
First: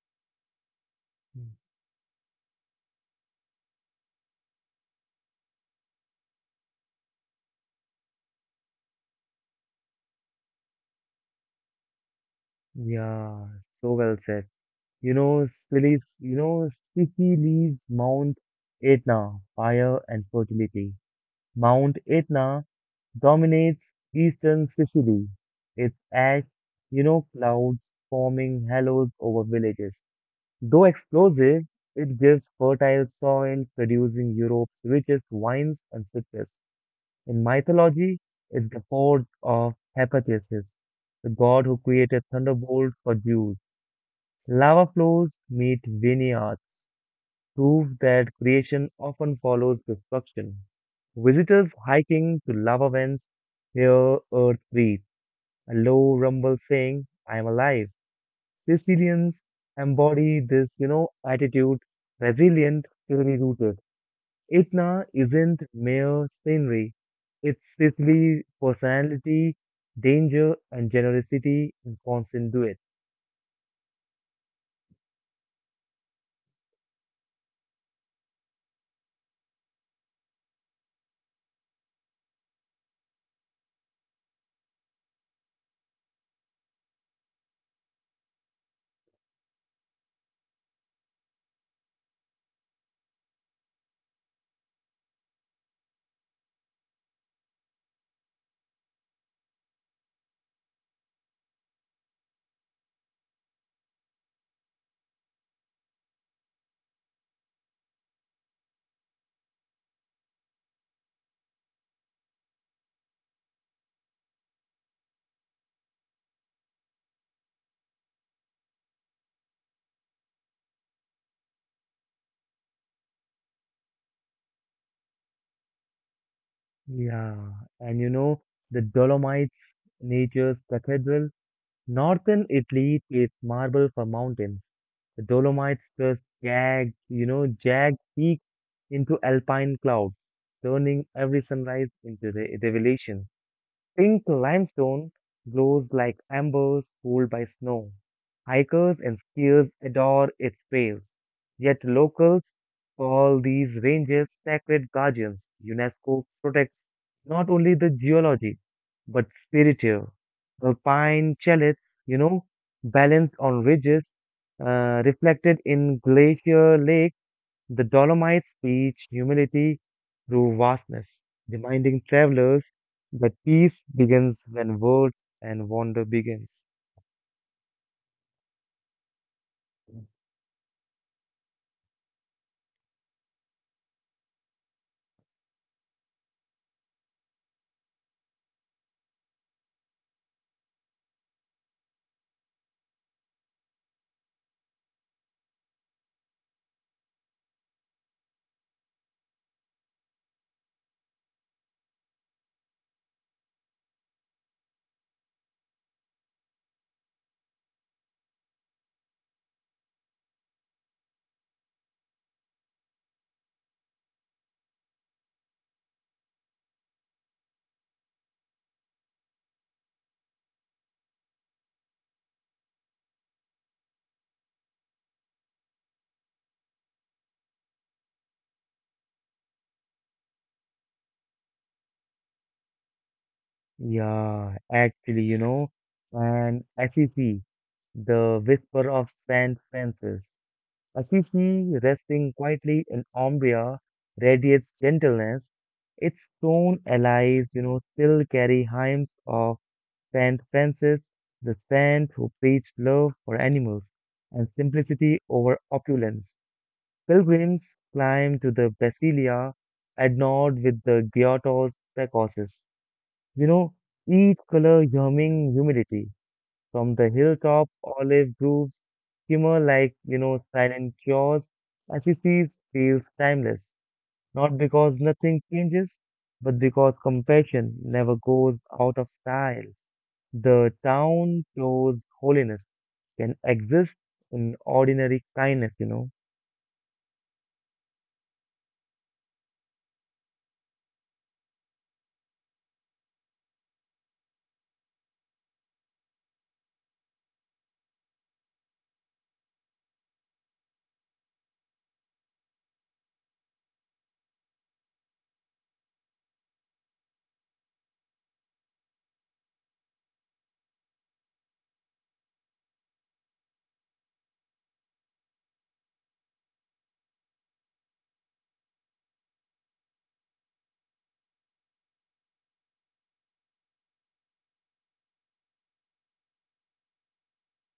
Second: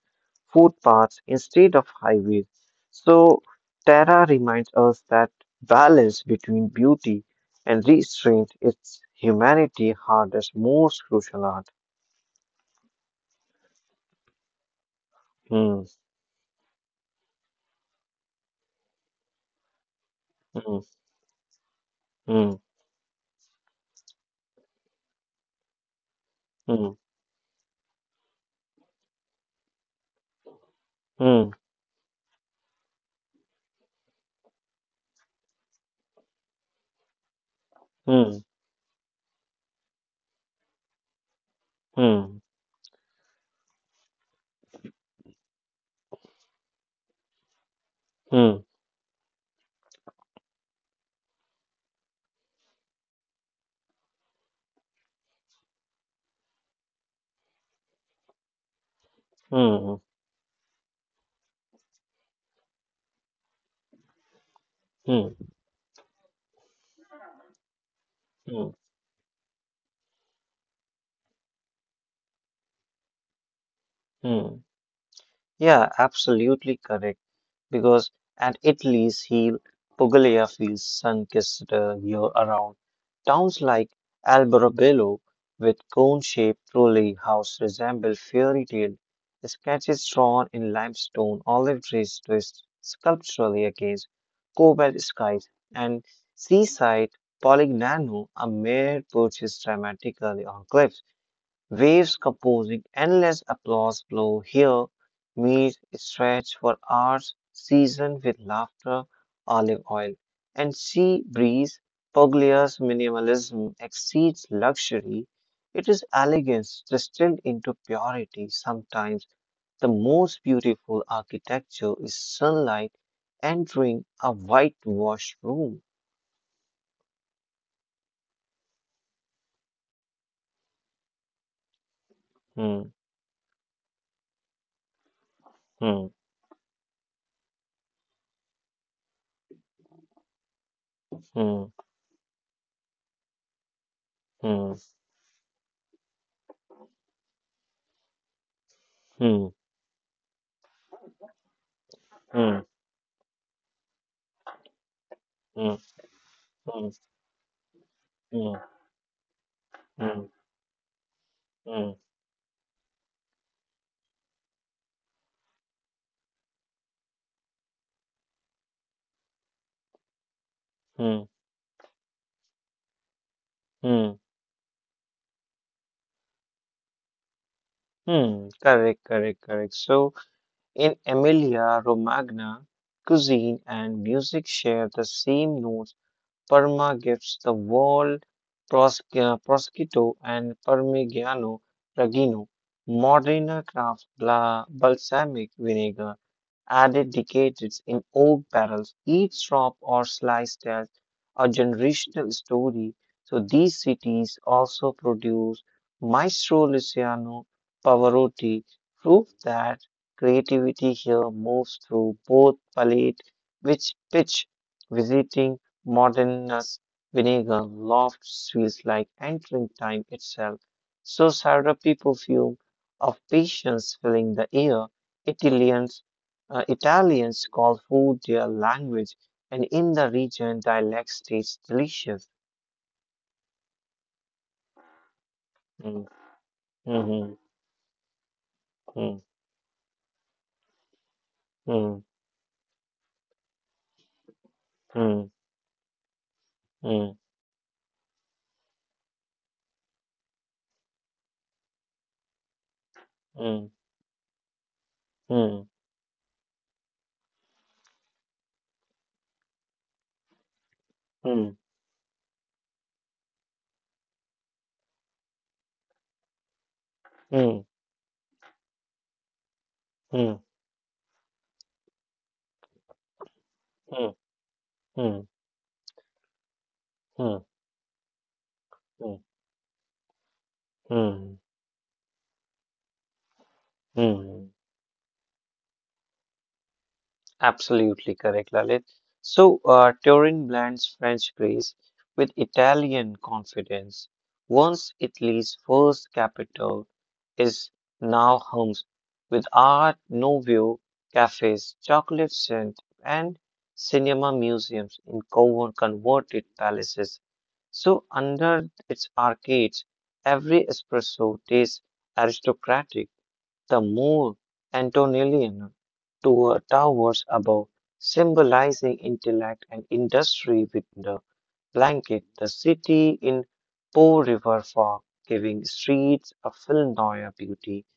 A: footpaths instead of highways. So, Terra reminds us that balance between beauty and restraint is humanity's hardest, most crucial art.
B: yeah, so well said. You know,
A: Hmm,
B: Sicily's, you know, Sicily's Mount Etna, fire and
A: hmm,
B: fertility. Mount
A: hmm,
B: Etna dominates eastern Sicily. Its ash, clouds forming halos over villages. Though
A: hmm,
B: explosive, it gives fertile soil, producing Europe's richest wines and citrus. In mythology,
A: hmm,
B: it's the forge of Hephaestus, the god who created
A: hmm,
B: thunderbolts for Zeus. Lava flows meet vineyards, proof that
A: hmm, hmm,
B: creation often follows destruction. Visitors hiking to lava vents hear earth breathe, a low rumble saying, I am alive. Sicilians
A: hmm,
B: embody this, attitude, resilient, truly rooted. Itna
A: hmm, hmm,
B: isn't mere scenery, it's Sicily's
A: hmm,
B: personality, danger, and generosity in constant duet.
A: hmm. Yeah, absolutely correct. Because at Italy's heel, Puglia feels sun-kissed year-around. Towns like Alberobello, with cone-shaped trolley house resemble fairy tale sketches drawn in limestone, olive trees twist sculpturally against cobalt skies, and seaside Polignano, a mere perches dramatically on cliffs. Waves composing endless applause flow here. Memes stretch for hours, seasoned with laughter, olive oil, and sea breeze. Puglia's minimalism exceeds luxury. It is elegance distilled into purity. Sometimes the most beautiful architecture is sunlight entering a whitewashed room.
B: Yeah, and the Dolomites, nature's cathedral, northern
A: Hmm,
B: Italy plates marble for mountains. The Dolomites
A: hmm,
B: just jagged, jagged peaks into alpine clouds, turning every
A: hmm,
B: sunrise into re revelation. Pink
A: hmm,
B: limestone glows like embers cooled by snow. Hikers and
A: hmm,
B: skiers adore its trails, yet locals
A: hmm,
B: call these ranges sacred guardians.
A: hmm,
B: UNESCO protects
A: hmm,
B: not only the
A: hmm,
B: geology but spiritual.
A: hmm,
B: Alpine chalets,
A: hmm,
B: you know, balanced on ridges, reflected in glacier lakes the Dolomites preach humility through vastness,
A: hmm,
B: reminding travelers that peace
A: hmm,
B: begins when words and wonder begins.
A: hmm. Correct, correct, correct. So in Emilia Romagna, cuisine and music share the same notes. Parma gives the wall, prosciutto and Parmigiano Reggiano, Modena craft bla balsamic vinegar, added decades in oak barrels. Each drop or slice tells a generational story. So these cities also produce Maestro Luciano Pavarotti, proof that creativity here moves through both palate, which pitch, visiting modernist vinegar lofts feels like entering time itself. So syrupy perfume of patience filling the air, Italians Italians call food their language, and in the region, dialects taste delicious.
B: Yeah, actually,
A: Mm,
B: and
A: mm,
B: Assisi, the whisper
A: mm,
B: of Saint Francis. Assisi,
A: mm,
B: resting quietly in Umbria, radiates
A: mm,
B: gentleness. Its stone
A: mm,
B: allies, still carry hymns of Saint Francis, the saint who preached love for
A: mm,
B: animals and simplicity
A: mm,
B: over opulence. Pilgrims climb to the Basilia adorned with the
A: mm,
B: grotto's precoces. You know, each color humming humidity from the
A: mm,
B: hilltop olive groves shimmer like,
A: mm,
B: silent cures. Assisi feels timeless,
A: mm,
B: not because
A: mm,
B: nothing changes, but because
A: mm,
B: compassion never goes out
A: mm,
B: of style. The
A: mm, mm,
B: town shows holiness can exist
A: mm.
B: in ordinary kindness,
A: Absolutely correct, Lalit. So, Turin blends French grace with Italian confidence. Once Italy's first capital is now homes with Art Nouveau cafes, chocolate scent, and cinema museums in converted palaces. So, under its arcades, every espresso tastes aristocratic. The move Antonellian to towers above, symbolizing intellect and industry with the blanket, the city in Po River fog, giving streets a Filnoya beauty.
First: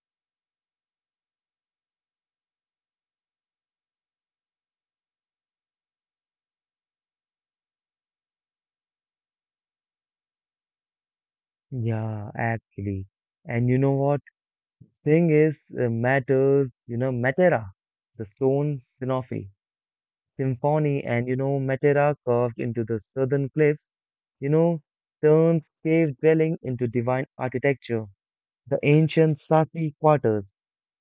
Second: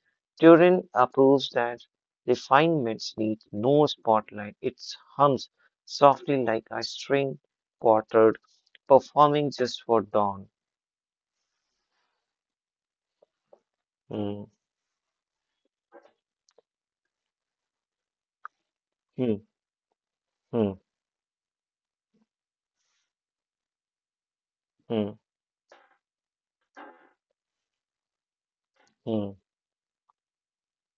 A: Turin approves that refinements need no spotlight. It hums softly like a string quartet performing just for dawn.
B: Yeah, actually. And you know what?
A: Hmm,
B: Thing is, matters, you know, Matera, the stone Sinofi,
A: hmm, hmm,
B: symphony, and Matera carved into the southern cliffs, you know,
A: hmm,
B: turns cave dwelling into divine architecture. The
A: hmm,
B: ancient Sasi quarters,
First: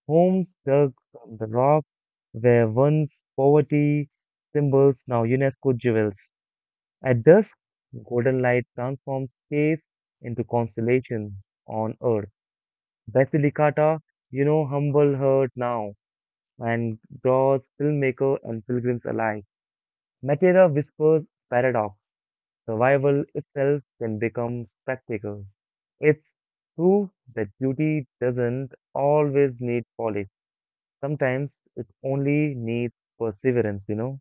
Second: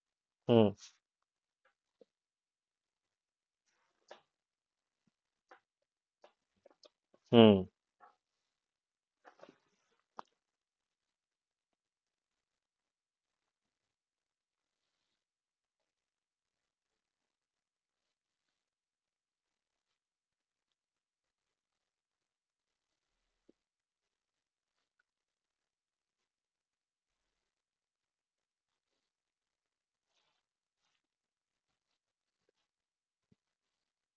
B: homes
A: hmm,
B: dug from the rock, were once poverty symbols, now UNESCO jewels. At dusk,
A: hmm.
B: golden light transforms space into constellation on earth. Basilicata, humble her now and draws filmmaker and pilgrims alike. Matera whispers paradox. Survival itself can become spectacle. It's true that beauty doesn't always need polish. Sometimes it only needs perseverance,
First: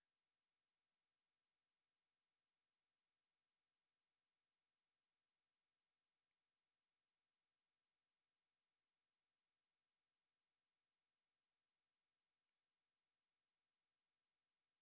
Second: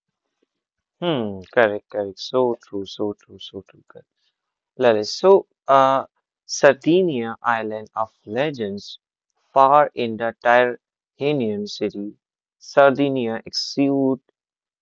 A: Hmm, correct, correct. So true, so true, so true. Correct. Lalit, so Sardinia Island of Legends, far in the Tyrrhenian city, Sardinia exudes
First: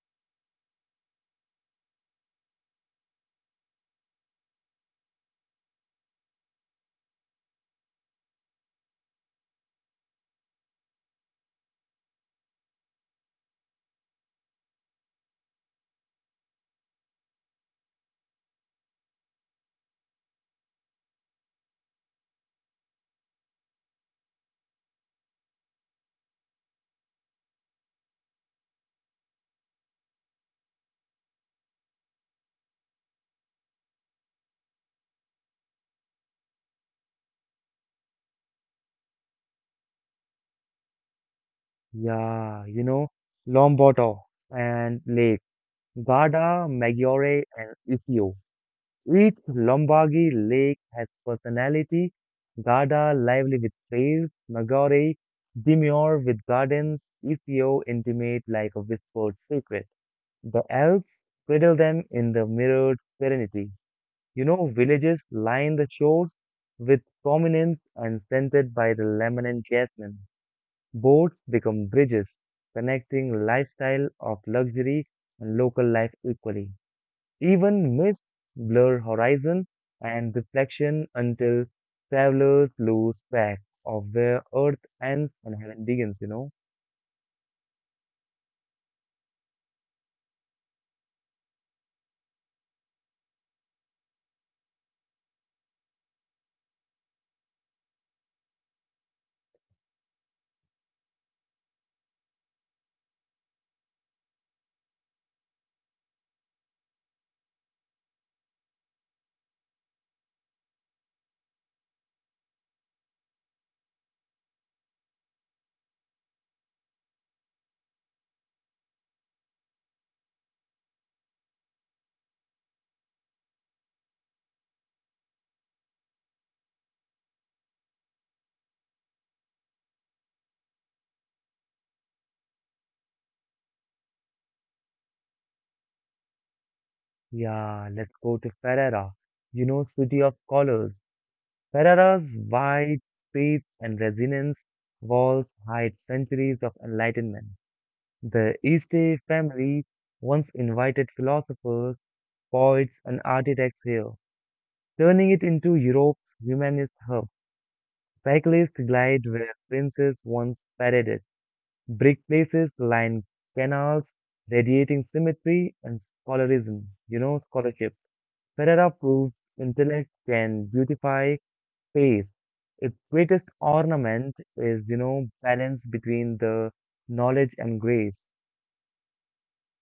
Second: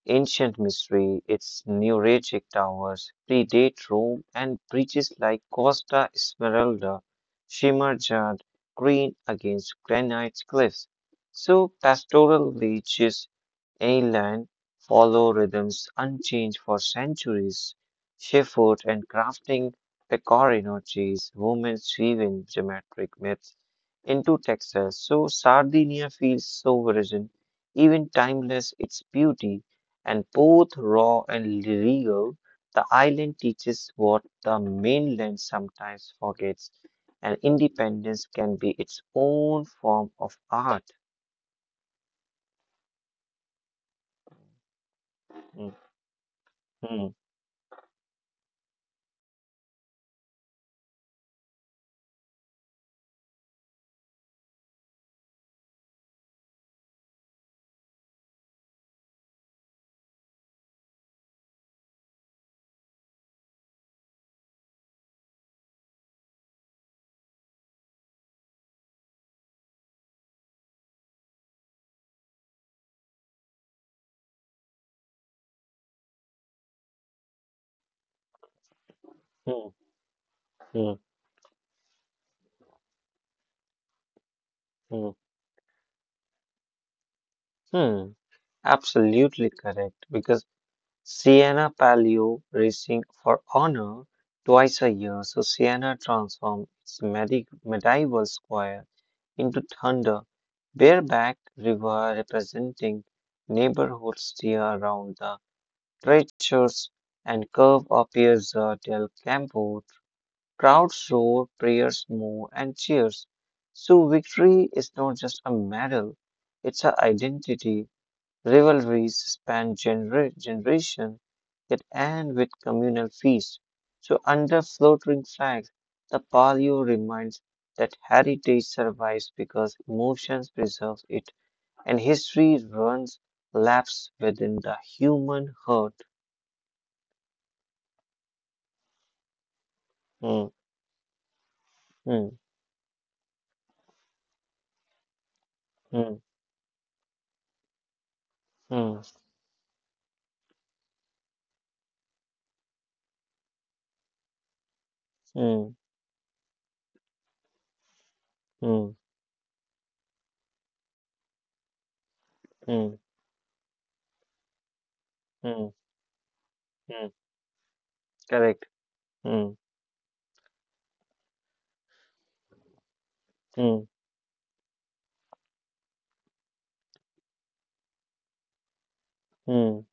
A: ancient mystery, its neuritic towers predate Rome and bridges like Costa Smeralda shimmer jade green against granite cliffs. So pastoral villages inland follow rhythms unchanged for centuries. Shepherd and crafting pecorino cheese, women weaving geometric myths into textiles. So Sardinia feels so virgin, even timeless its beauty and both raw and regal, the island teaches what the mainland sometimes forgets, and independence can be its own form of art.
B: Yeah, Lombardo and Lake.
A: Hmm,
B: Garda,
A: hmm,
B: Maggiore, and Iseo. Each Lombardy lake has personality. Garda, lively with trails. Maggiore, demure with gardens. Iseo, intimate like a whispered secret. The Alps cradle them in the mirrored serenity. Villages line the shores with prominence and scented by the lemon and jasmine. Boats become bridges, connecting lifestyle of luxury and local life equally. Even mists blur horizons
A: hmm,
B: and
A: hmm,
B: reflection until travelers lose track of where Earth
A: hmm, hmm,
B: ends and heaven begins,
A: hmm, hmm. Absolutely correct, because Sienna Palio Racing for Honor twice a year, so Sienna transformed its medieval square into Thunder, barebacked river representing neighborhoods steer around the treasures and curve appears the del campo. Crowds roar, prayers move, and cheers. So victory is not just a medal; it's an identity. Rivalries span generation that end with communal feasts. So under floating flags, the palio reminds that heritage survives because emotions preserve it and history runs laps within the human heart.
B: Yeah, let's go to Ferrara, city
A: Hmm,
B: of scholars.
A: hmm,
B: Ferrara's wide space and resonance walls hide
A: hmm,
B: centuries of enlightenment. The
A: hmm,
B: Este family once invited philosophers, poets, and architects here, turning it
A: hmm,
B: into Europe's humanist hub.
A: hmm,
B: Cyclists glide where princes once paraded. Brick
A: hmm,
B: places
A: hmm,
B: line canals, radiating
A: hmm,
B: symmetry and scholarism,
A: hmm.
B: scholarship.
A: Correct.
B: Ferrara proves
A: Hmm,
B: intellect can beautify space. Its greatest
A: hmm,
B: ornament is, balance between the knowledge and grace.
A: hmm.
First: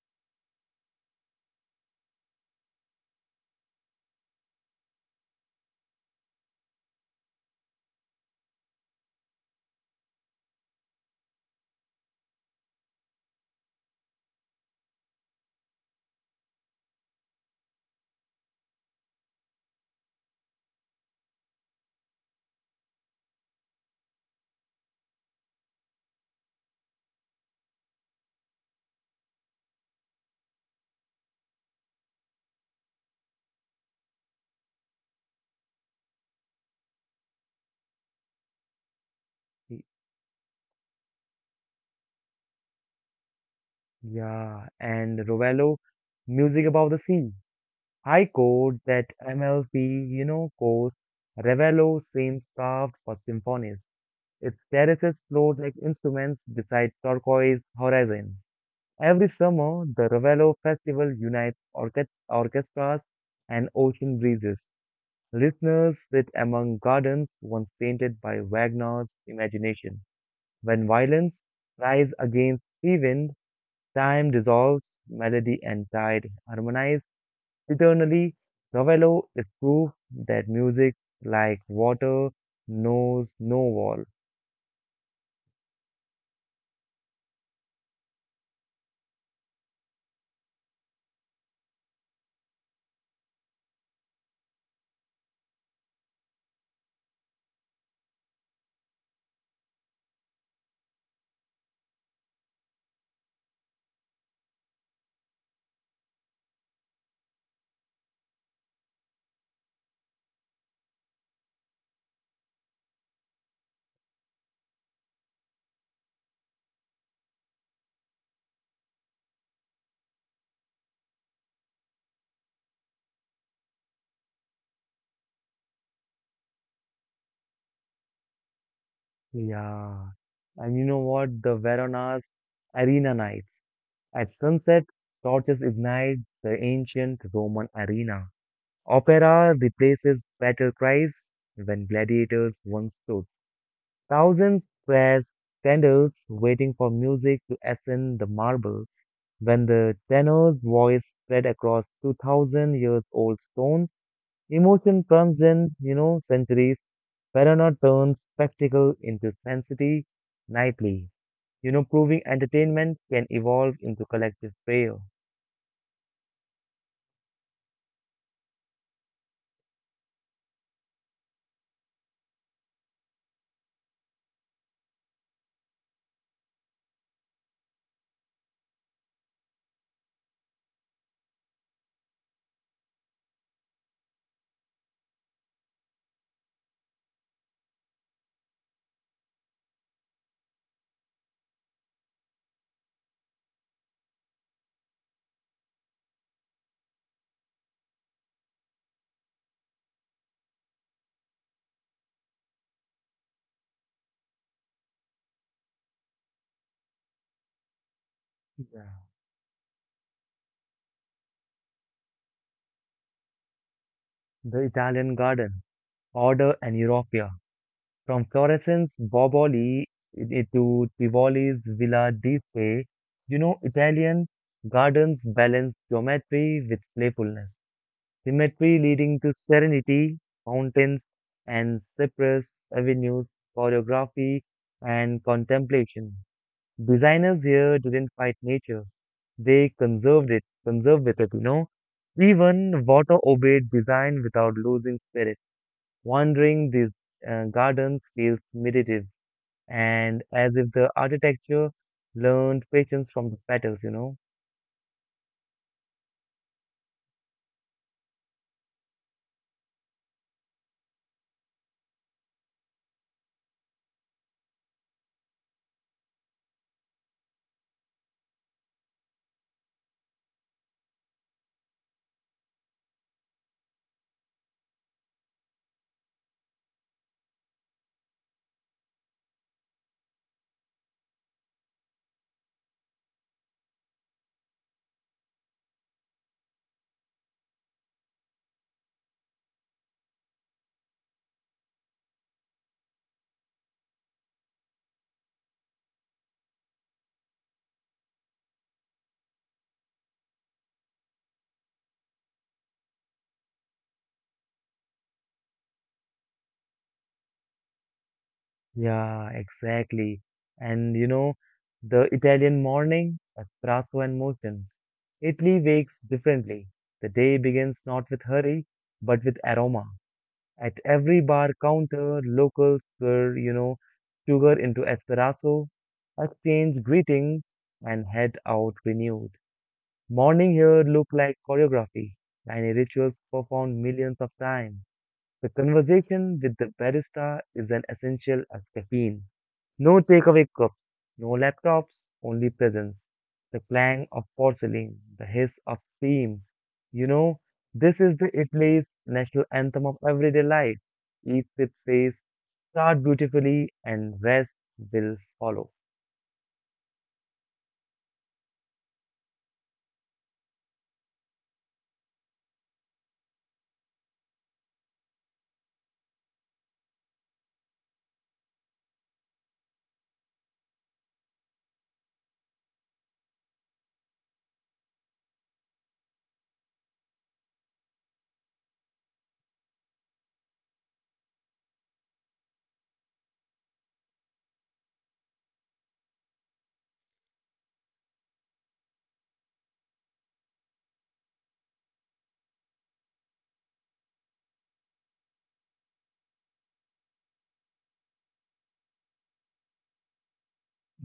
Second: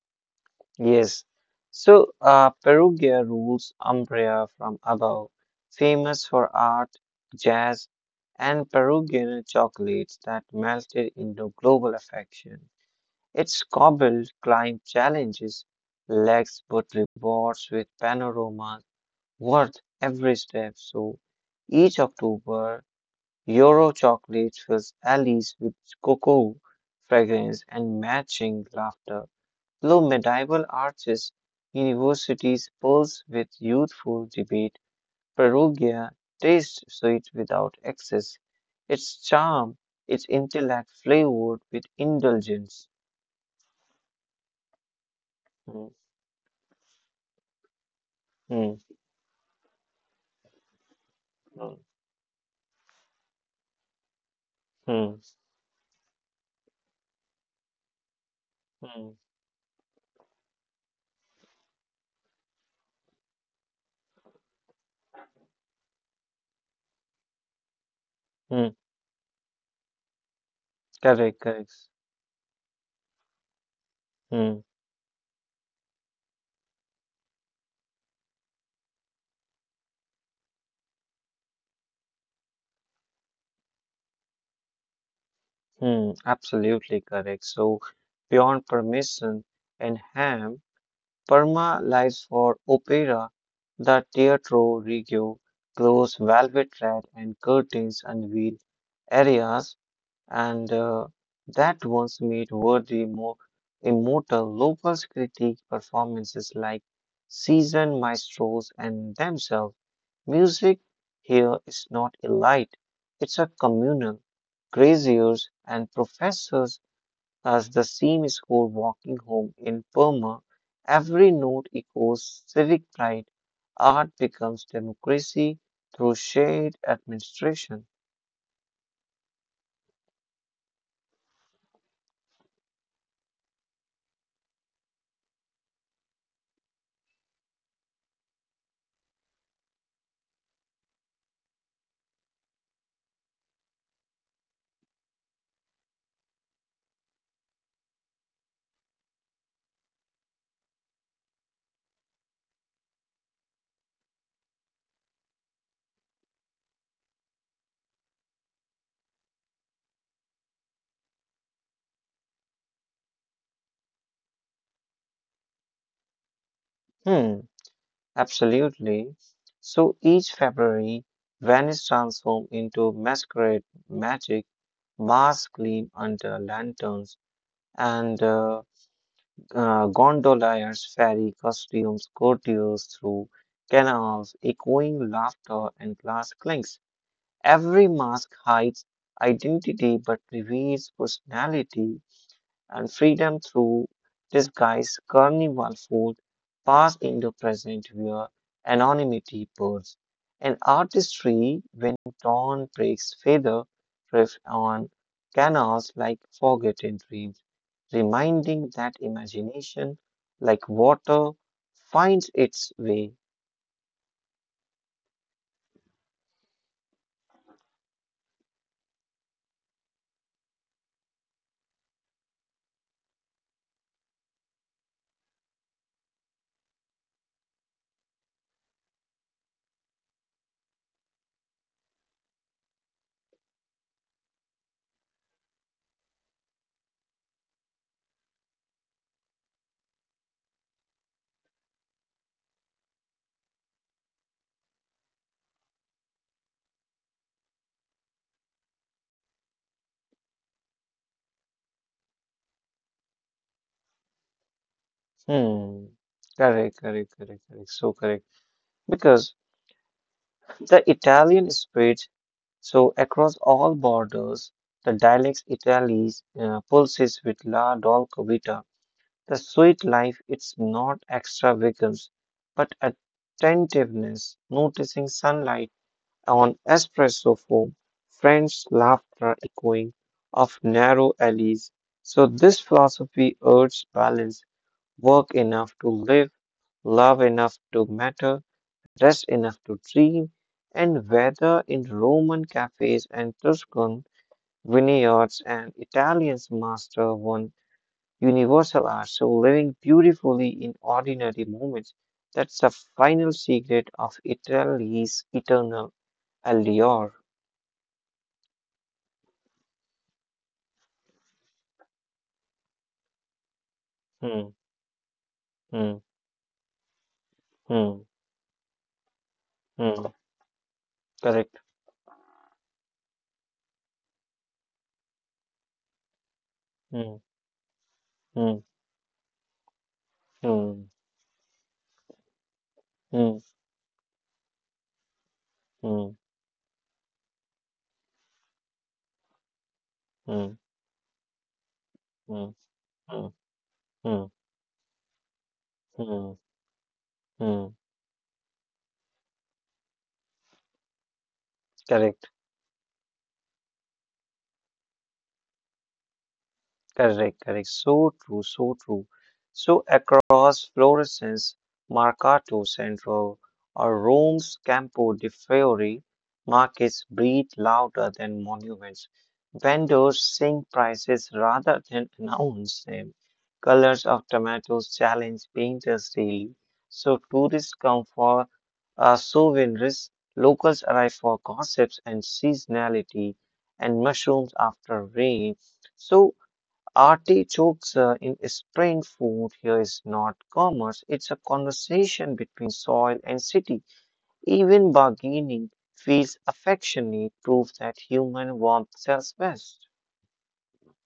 A: Yes. So, Perugia rules Umbria from above, famous for art, jazz, and Peruvian chocolates that melted into global affection. Its cobbled climb challenges legs but rewards with panoramas worth every step. So, each October, Euro chocolate fills alleys with cocoa fragrance and matching laughter. Though medieval arches universities pulse with youthful debate, Perugia tastes sweet without excess. Its charm, its intellect flavored with indulgence.
B: Yeah, and Rovello,
A: Hmm,
B: music above the sea. High
A: hmm,
B: chord that MLP, course,
A: hmm,
B: Ravello seems carved for symphonies. Its terraces
A: hmm,
B: float like instruments beside turquoise horizon.
A: hmm,
B: Every summer, the Ravello Festival unites orchestras and ocean breezes. Listeners sit among gardens once painted by
A: hmm.
B: Wagner's imagination. When violence
A: Correct, correct.
B: rise against sea wind, time
A: Hmm,
B: dissolves, melody and tide harmonize eternally. Ravello is proof that music, like water, knows no wall.
A: hmm, absolutely correct. So, beyond permission and ham, Parma lies for opera, the Teatro Regio, glows velvet red and curtains unveil areas and that once made worthy more immortal locals critique performances like seasoned maestros and themselves. Music here is not elite, it's a communal. Graziers and professors as the same score walking home in Burma. Every note echoes civic pride. Art becomes democracy through shared administration.
B: Yeah. And you know what? The Verona's arena nights. At sunset, torches ignite the ancient Roman arena. Opera replaces battle cries when gladiators once stood. Thousands were candles waiting for music to ascend the marble. When the tenor's voice spread across 2000 years old stone, emotion transcends, centuries. Verona turns spectacle into sensitivity nightly, proving entertainment can evolve into collective prayer.
A: Hmm, absolutely. So each February, Venice transforms into masquerade magic, masks gleam under lanterns, and gondoliers ferry costumes courtiers through canals, echoing laughter and glass clinks. Every mask hides identity but reveals personality and freedom through disguise. Carnival food passed into present where anonymity burns. An artistry when dawn breaks feather drift on canals like forgotten dreams, reminding that
B: Yeah.
A: imagination, like water, finds its way.
B: The Italian Garden, Order and Europia, from Florence's Boboli to Tivoli's Villa di Spe, Italian gardens balance geometry with playfulness, symmetry leading to serenity, fountains and cypress avenues, choreography and contemplation. Designers here didn't fight nature. Conserved with it, Even water obeyed design without losing spirit. Wandering these gardens feels meditative and as if the architecture learned patience from the petals,
A: Hmm. Correct, correct, correct, correct. So correct. Because the Italian spread so across all borders. The dialects Italy's pulses with la dolcovita. The sweet life, it's not extravagance, but attentiveness, noticing sunlight on espresso foam, French laughter echoing of narrow alleys. So this philosophy urges balance, work enough to live, love enough to matter, rest enough to dream, and whether in Roman cafes and Tuscan vineyards and Italian's master one universal art, so living beautifully in ordinary moments, that's the final secret of Italy's eternal allure.
B: Yeah, exactly. And the Italian morning, espresso and
A: Hmm,
B: motion. Italy wakes
A: hmm,
B: differently. The day begins
A: hmm,
B: not with hurry, but with aroma.
A: hmm,
B: At every bar
A: correct.
B: counter, locals pour, sugar into espresso, exchange
A: Hmm,
B: greetings, and head
A: hmm,
B: out renewed. Morning here
A: hmm,
B: look like choreography. Tiny rituals
A: hmm,
B: performed millions of times. The
A: hmm,
B: conversation with the barista is an essential as caffeine. No takeaway
A: hmm,
B: cups, no laptops, only
A: hmm,
B: presence,
A: hmm,
B: the clang of
A: hmm,
B: porcelain, the hiss of
A: hmm,
B: steam. You know,
A: hmm,
B: this is the Italy's national anthem of everyday life. Each sip says,
A: correct.
B: start beautifully and rest will follow.
A: Correct, correct. So true, so true. So across Florence, Mercato Central, or Rome's Campo di Fiori, markets breathe louder than monuments. Vendors sing prices rather than (laughs) announce them. Colors of tomatoes challenge painters daily. So tourists come for souvenirs, locals arrive for gossips and seasonality, and mushrooms after rain. So artichokes in spring food here is not commerce, it's a conversation between soil and city. Even bargaining feels affectionate, proof that human warmth sells best.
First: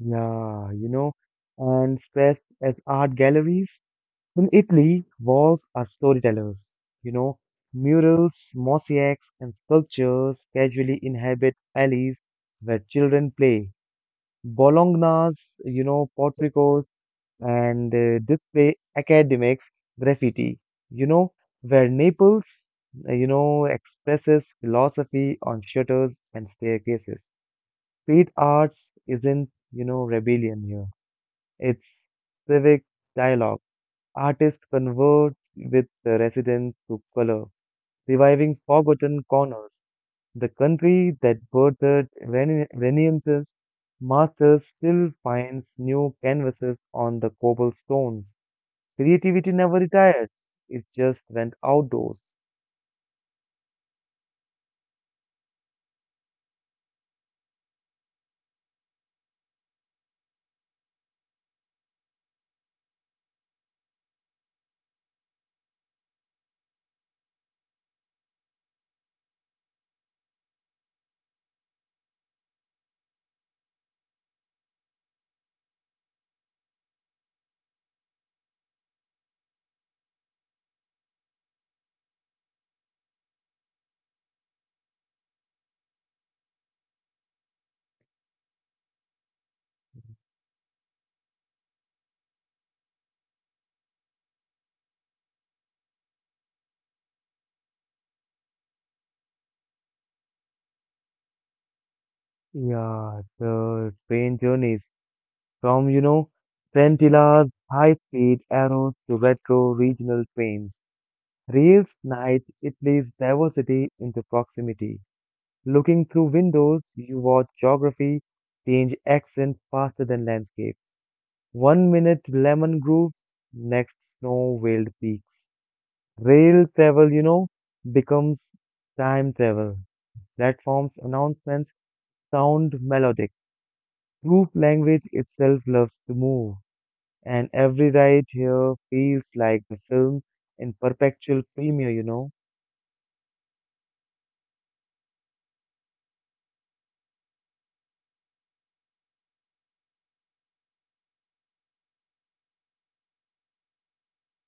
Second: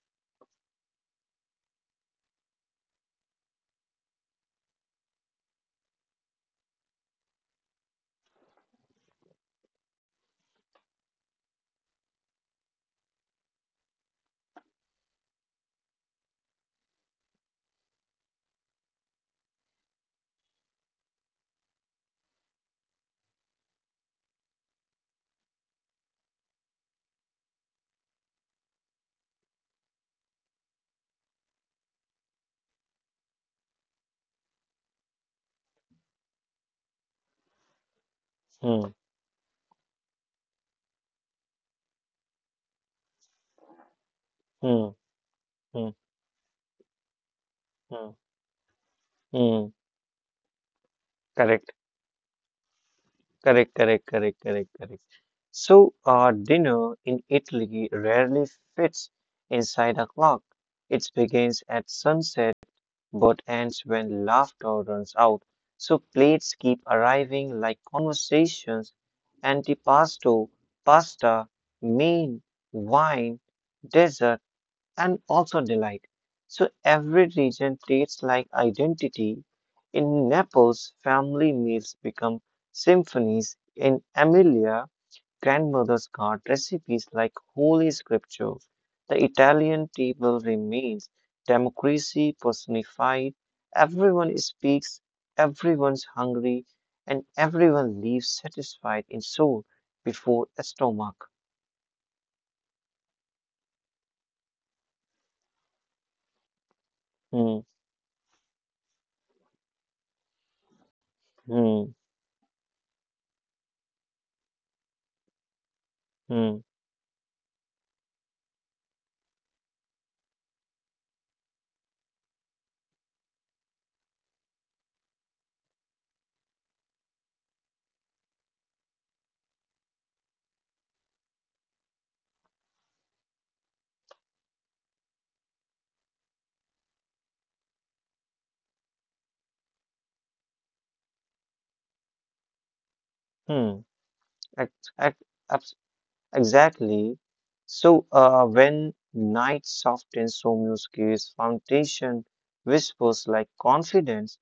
B: Yeah, and stressed as art galleries. In Italy, walls are storytellers. You know, murals, mosaics, and sculptures casually inhabit alleys where children play. Bologna's, porticos and display academics graffiti, you know, where Naples, expresses philosophy on shutters and staircases. Street arts isn't, rebellion here. It's civic dialogue. Artists converse with the residents through color, reviving
A: Hmm,
B: forgotten corners. The country that birthed Renaissance masters
A: hmm,
B: still finds
A: hmm,
B: new canvases on the
A: hmm,
B: cobblestones. Creativity
A: hmm.
B: never retired, it just went
A: Correct,
B: outdoors.
A: correct, correct, correct, correct, correct. So, dinner in Italy rarely fits inside a clock. It begins at sunset but ends when laughter runs out. So plates keep arriving like conversations, antipasto, pasta, main, wine, dessert, and also delight. So every region treats like identity. In Naples, family meals become symphonies. In Emilia, grandmothers guard recipes like holy scripture. The Italian table remains democracy personified. Everyone speaks, everyone's hungry, and everyone leaves satisfied in soul before a stomach.
B: Yeah, the train journeys from, Trentilla's
A: Hmm,
B: high speed arrows to retro regional trains. Rails
A: hmm,
B: night, it plays diversity into proximity. Looking through
A: hmm,
B: windows, you watch geography change accent faster than landscape. One minute lemon groves, next snow veiled peaks. Rail travel, becomes time travel. Platform's announcements sound melodic. Group language itself loves to move, and every ride here feels like the film in perpetual premiere,
A: hmm. Ex- ex- abs- Exactly. So, when night softens Somuski's foundation, whispers like confidence,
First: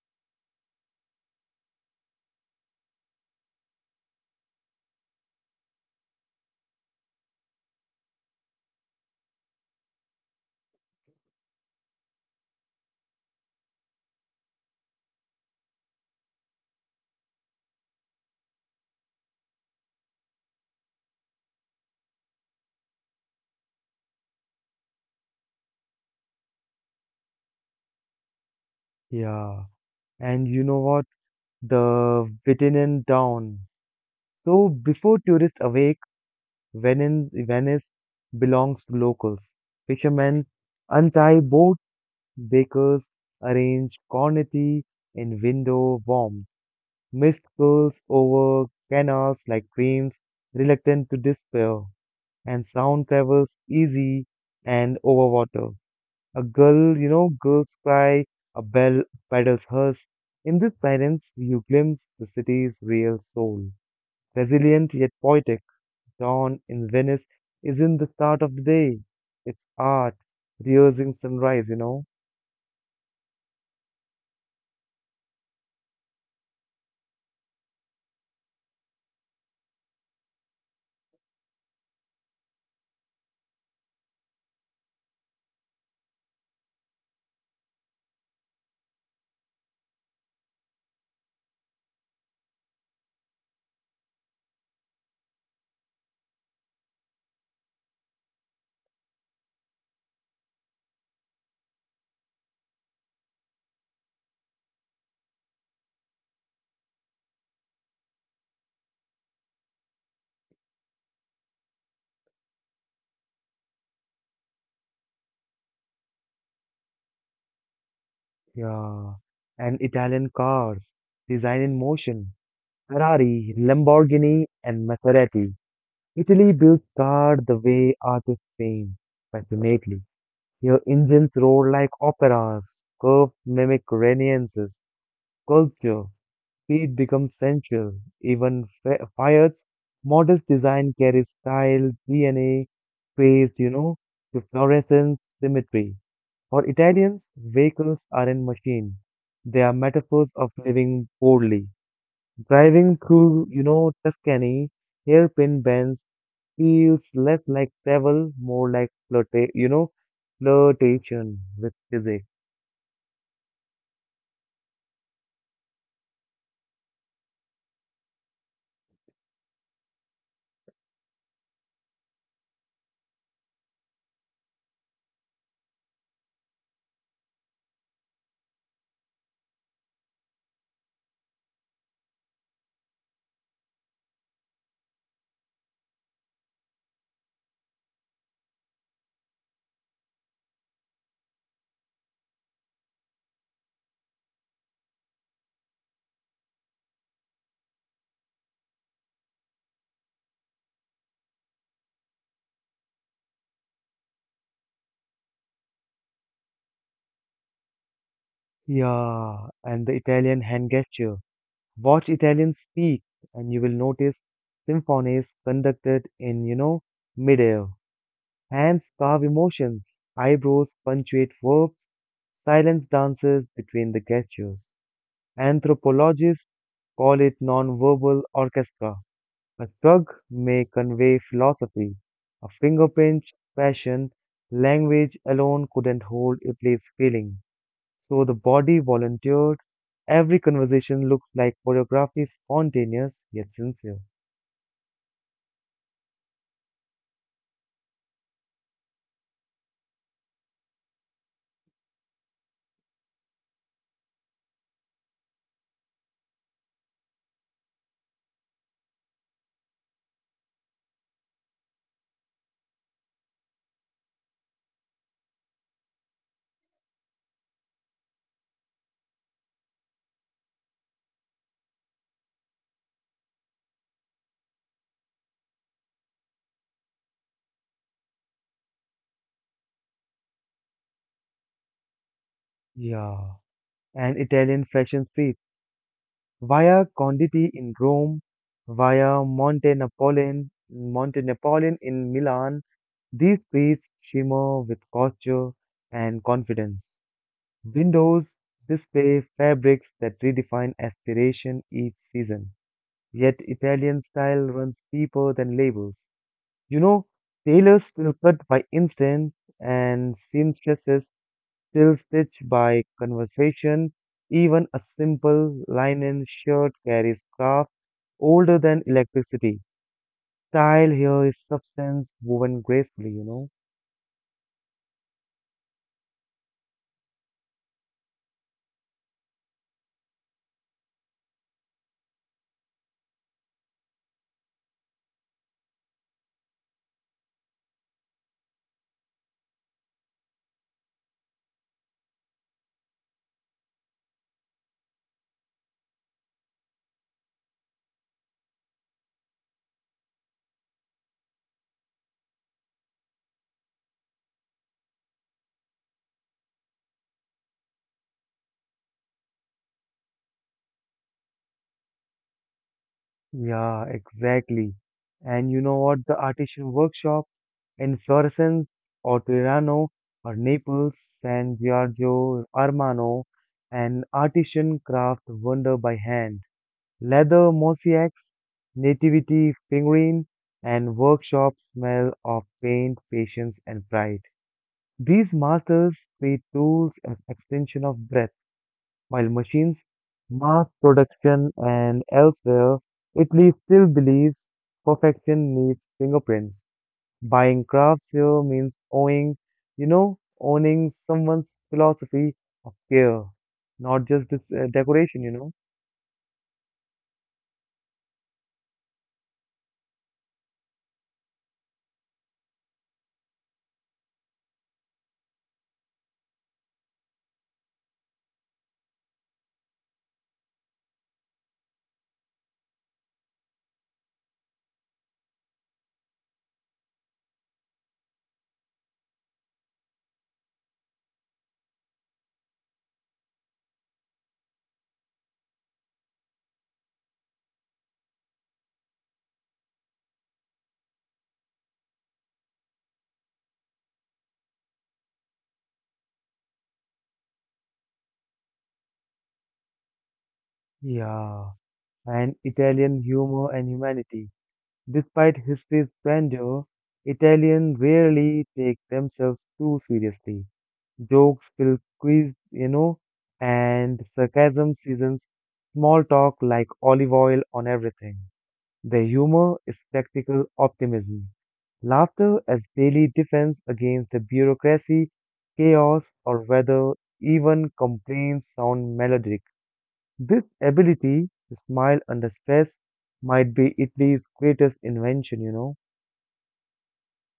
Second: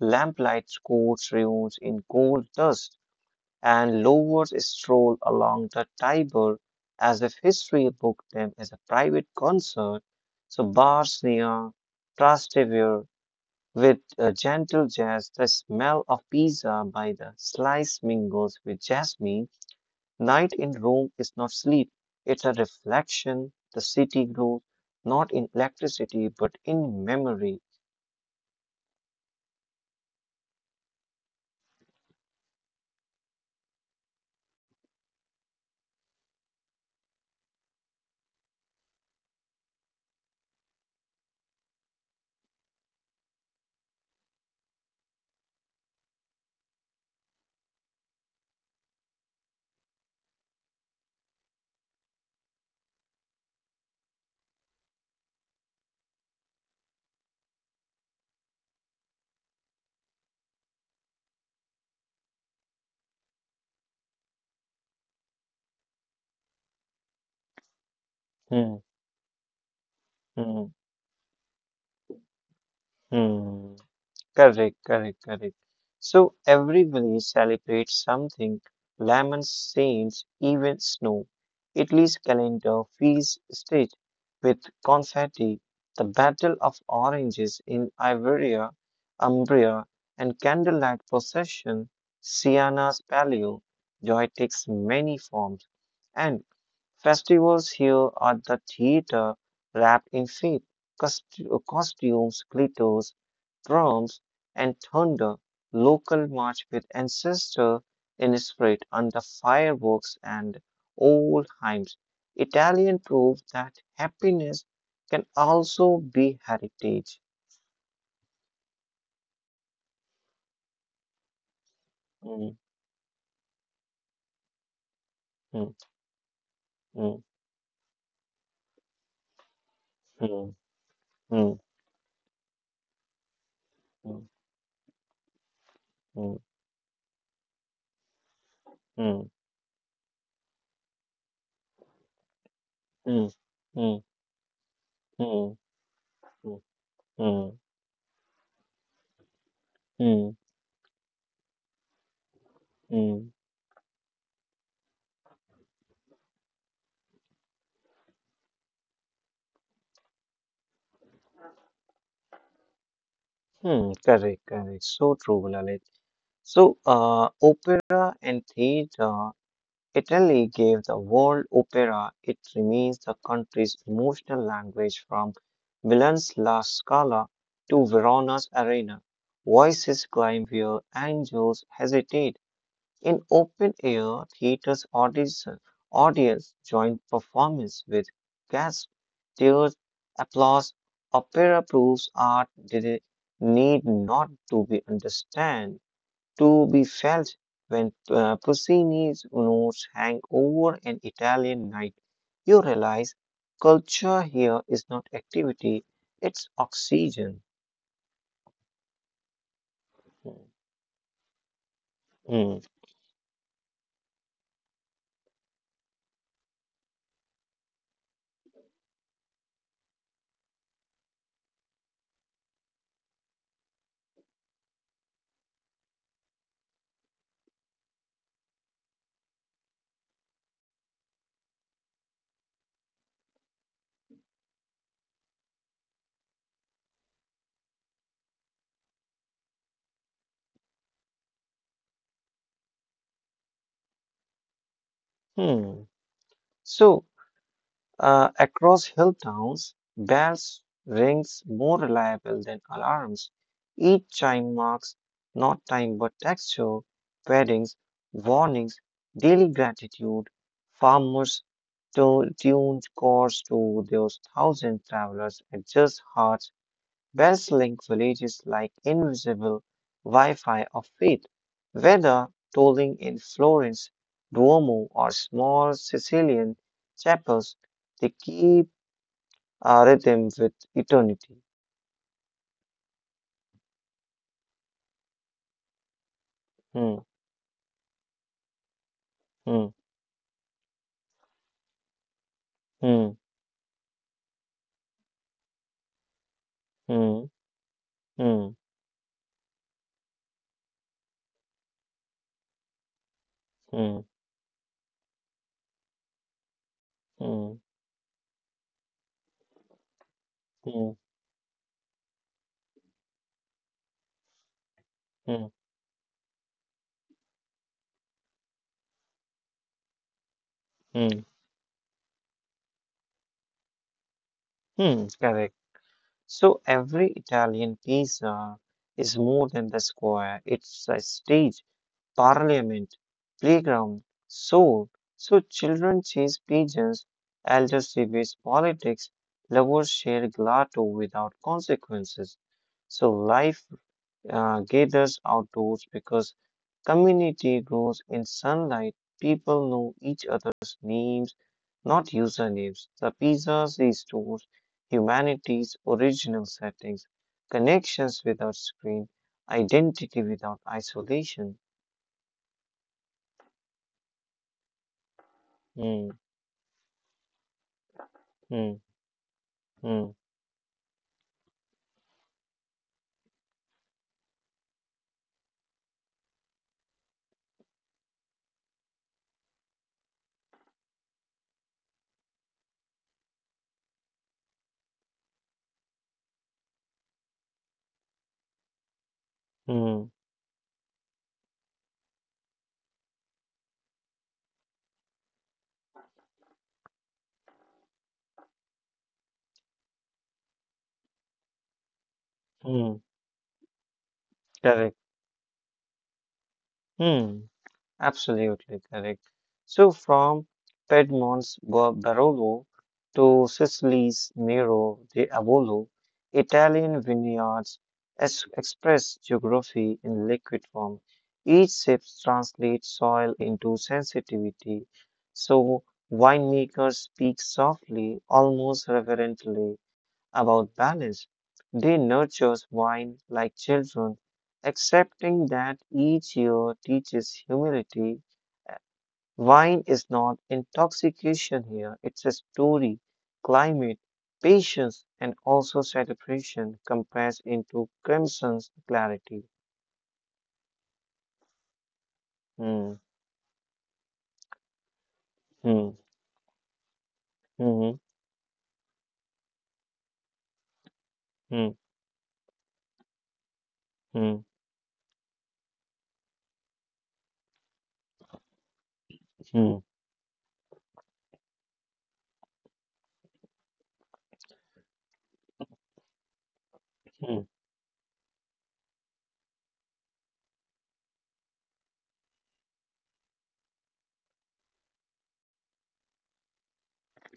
A: lamplight coats ruins in gold dust, and lovers stroll along the Tiber as if history booked them as a private concert. So, bars near Trastevere with a gentle jazz, the smell of pizza by the slice mingles with jasmine. Night in Rome is not sleep, it's a reflection. The city grows not in electricity but in memory.
B: Yeah. And you know what? The Vitinin Down. So before tourists awake, Venice belongs to locals. Fishermen untie boats, bakers arrange cornety in window warms. Mist curls over canals like dreams reluctant to despair, and sound travels easy and over water. A girl's cry, a bell paddles hers. In this silence, you glimpse the city's real soul. Resilient yet poetic, dawn in Venice isn't the start of the
A: Hmm,
B: day. It's art,
A: hmm,
B: rehearsing sunrise,
A: hmm. Correct, correct, correct. So every village celebrates something. Lemons, saints, even snow. Italy's calendar feels stitched with confetti. The Battle of Oranges in Iberia, Umbria, and candlelight procession, Sienna's palio. Joy takes many forms, and festivals here are the theater wrapped in faith. Costumes, glitters, drums and thunder, local march with ancestor in spirit under fireworks and old hymns. Italian prove that happiness can also be heritage.
B: Yeah. And Italian cars, design in motion,
A: Mm,
B: Ferrari, Lamborghini, and Maserati.
A: mm,
B: Italy built
A: mm,
B: cars the way artists paint, passionately.
A: mm,
B: Your engines
A: mm,
B: roar like operas, curves mimic Renaissances, culture,
A: mm,
B: speed becomes sensual, even
A: mm,
B: Fiat's modest design carries style, DNA,
A: mm,
B: space,
A: mm,
B: to fluorescence,
A: mm, mm, mm,
B: symmetry. For Italians,
A: mm,
B: vehicles aren't machines. They are metaphors
A: mm,
B: of living boldly. Driving
A: mm,
B: through, Tuscany, hairpin bends feels less like travel, more like flirtation with physics.
A: mm. Correct, correct. So true, Lalit. So, opera and theater Italy gave the world opera. It remains the country's emotional language from Milan's La Scala to Verona's Arena. Voices climb where angels hesitate. In open air theaters, audience join performance with gasps, tears, applause. Opera proves art did need not to be understand to be felt when Puccini's notes hang over an Italian night. You realize culture here is not activity, it's oxygen.
B: Yeah, and the Italian hand gesture. Watch
A: Hmm.
B: Italians speak, and you will notice symphonies conducted in, midair. Hands carve emotions, eyebrows punctuate verbs, silence dances between the gestures. Anthropologists call it non-verbal orchestra. A shrug may convey philosophy. A finger pinch, passion. Language alone couldn't hold a place feeling. So the body volunteered. Every conversation looks like choreography, spontaneous yet sincere.
A: Hmm. So, across hill towns, bells rings more reliable than alarms. Each chime marks not time but texture, weddings, warnings, daily gratitude. Farmers to tuned course to those thousand travelers adjust hearts. Wells Link Village is like invisible Wi-Fi of faith, whether tolling in Florence, Duomo, or small Sicilian chapels, they keep a rhythm with eternity.
B: Yeah. And Italian fashion streets. Via
A: Hmm,
B: Conditi in Rome, via
A: hmm,
B: Monte Napoleon in Milan,
A: hmm,
B: these streets shimmer with culture and confidence.
A: hmm,
B: Windows
A: hmm,
B: display fabrics that redefine aspiration each season. Yet Italian
A: hmm,
B: style runs deeper than labels. You know,
A: hmm,
B: tailors still cut by instinct and
A: hmm,
B: seamstresses still stitch by conversation. Even a
A: hmm,
B: simple linen shirt carries craft older than electricity. Style
A: hmm,
B: here is substance woven gracefully,
A: hmm, correct. So every Italian pizza is more than the square, it's a stage. Parliament, playground, soul. So children chase pigeons, elders debate politics, lovers share gelato without consequences. So life gathers outdoors because community grows in sunlight. People know each other's names, not usernames. The pizzas restores humanity's original settings, connections without screen, identity without isolation.
B: Yeah, exactly. And you know what? The
A: Hmm.
B: artisan workshop in Florence
A: Mm,
B: or Tirano
A: mm,
B: or Naples, San Giorgio Armano, an artisan craft wonder by hand. Leather mosaics, nativity figurine, and workshop smell of paint, patience, and pride. These masters treat tools as extension of breath, while machines,
A: mm,
B: mass production, and elsewhere, Italy still believes perfection needs fingerprints. Buying crafts here means owning someone's philosophy of
A: mm,
B: care, not just this,
A: correct.
B: decoration,
A: Mm, absolutely correct. So from Piedmont's Barolo to Sicily's Miro di Avolo, Italian vineyards express geography in liquid form. Each sip translates soil into sensitivity, so winemakers speak softly, almost reverently about balance. They nurture wine like children, accepting that each year teaches humility. Uh, Wine is not intoxication here, it's a story, climate, patience, and also celebration compressed into crimson's clarity.
B: Yeah, and
A: Hmm,
B: Italian humor and humanity. Despite history's
A: hmm,
B: grandeur, Italians
A: hmm,
B: rarely take themselves too seriously. Jokes
A: hmm,
B: will quiz, and
A: hmm,
B: sarcasm seasons small talk like olive oil on everything. The humor is
A: hmm,
B: practical optimism. Laughter as daily defense against the bureaucracy, chaos, or whether
A: hmm,
B: even complaints sound melodic. This ability to smile under stress might be Italy's greatest invention,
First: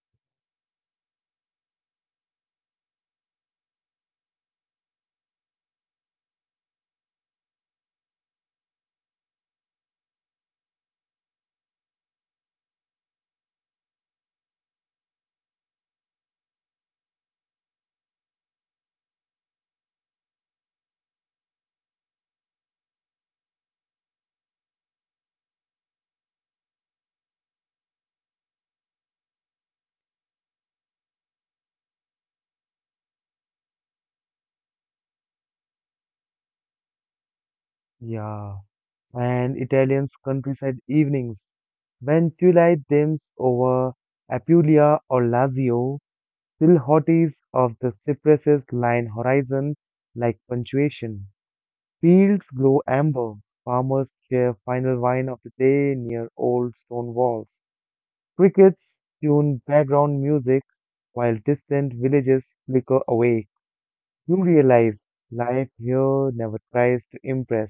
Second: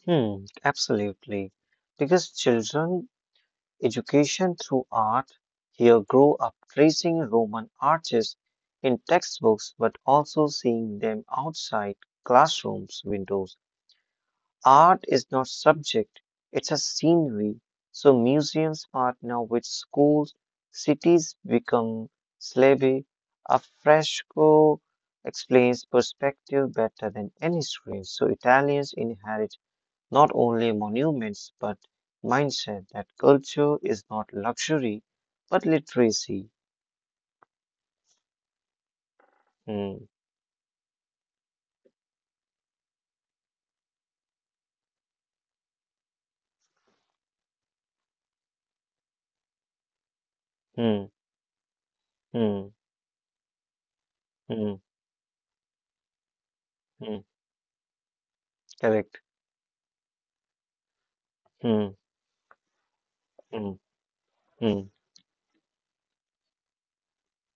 A: hmm, absolutely. Because children education through art here grow up tracing Roman arches in textbooks but also seeing them outside classrooms windows. Art is not subject, it's a scenery. So museums partner with schools, cities become slave. A fresco explains perspective better than any screen. So Italians inherit not only monuments but mindset that culture is not luxury but literacy.
B: Yeah. And Italians'
A: Hmm,
B: countryside evenings. When July dims over Apulia or Lazio, still hotties of the cypresses line horizon like
A: hmm,
B: punctuation. Fields
A: hmm,
B: glow amber, farmers share
A: hmm,
B: final wine of the day near old stone
A: hmm.
B: walls. Crickets
A: Correct.
B: tune background music while distant
A: Hmm,
B: villages flicker away.
A: hmm,
B: You
A: hmm,
B: realize life here never tries to impress,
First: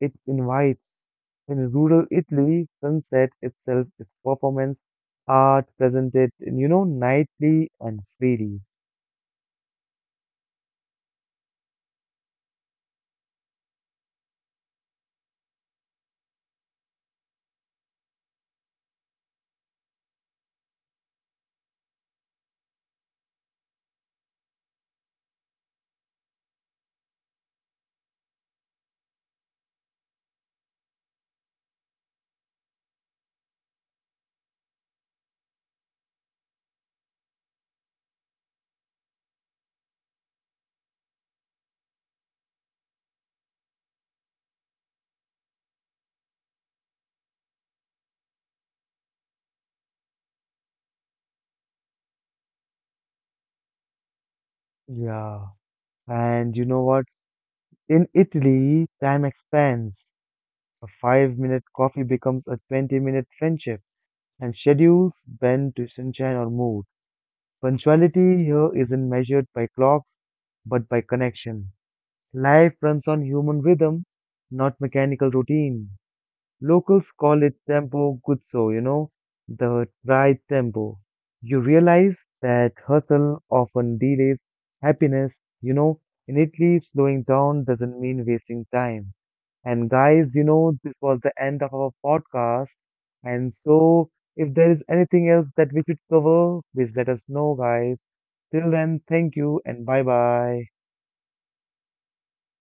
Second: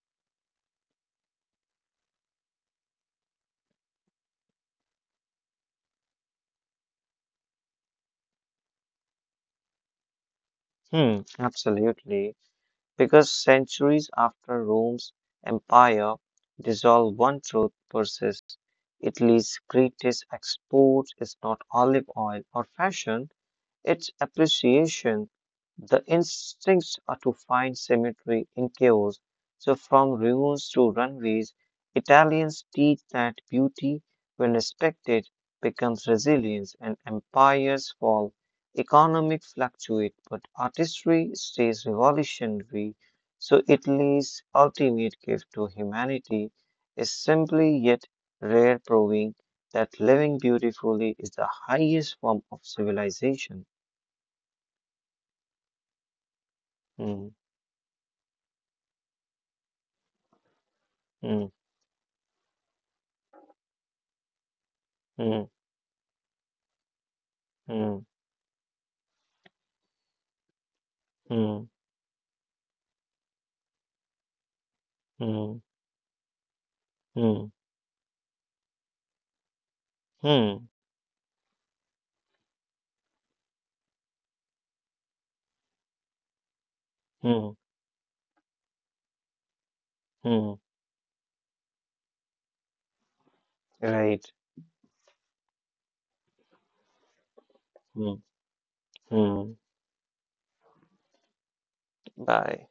B: it invites. In rural Italy, sunset itself is performance art presented, nightly and freely.
A: hmm, absolutely. Because centuries after Rome's empire dissolved, one truth persists. Italy's greatest export is not olive oil or fashion, it's appreciation. The instincts are to find symmetry in chaos. So, from ruins to runways, Italians teach that beauty, when respected, becomes resilience and empires fall. Economic fluctuate, but artistry stays revolutionary. So, Italy's ultimate gift to humanity is simply yet rare, proving that living beautifully is the highest form of civilization.
B: Yeah. And you know what?
A: Mm,
B: In Italy, time expands. A five
A: mm,
B: minute coffee becomes a 20-minute friendship, and schedules
A: mm,
B: bend to sunshine or mood.
A: mm,
B: Punctuality here isn't measured by clocks, but by
A: mm,
B: connection. Life runs on human rhythm, not mechanical
A: mm,
B: routine. Locals
A: mm,
B: call it tempo guzzo, the right
A: mm,
B: tempo. You realize that hustle often delays happiness, you know. In Italy, slowing
A: mm,
B: down doesn't mean wasting time. And guys,
A: mm.
B: this was the end of our podcast. And so,
A: Right.
B: if there is anything else that we should cover, please let us know, guys.
A: Mm,
B: Till then, thank
A: mm.
B: you and bye bye.
A: Bye.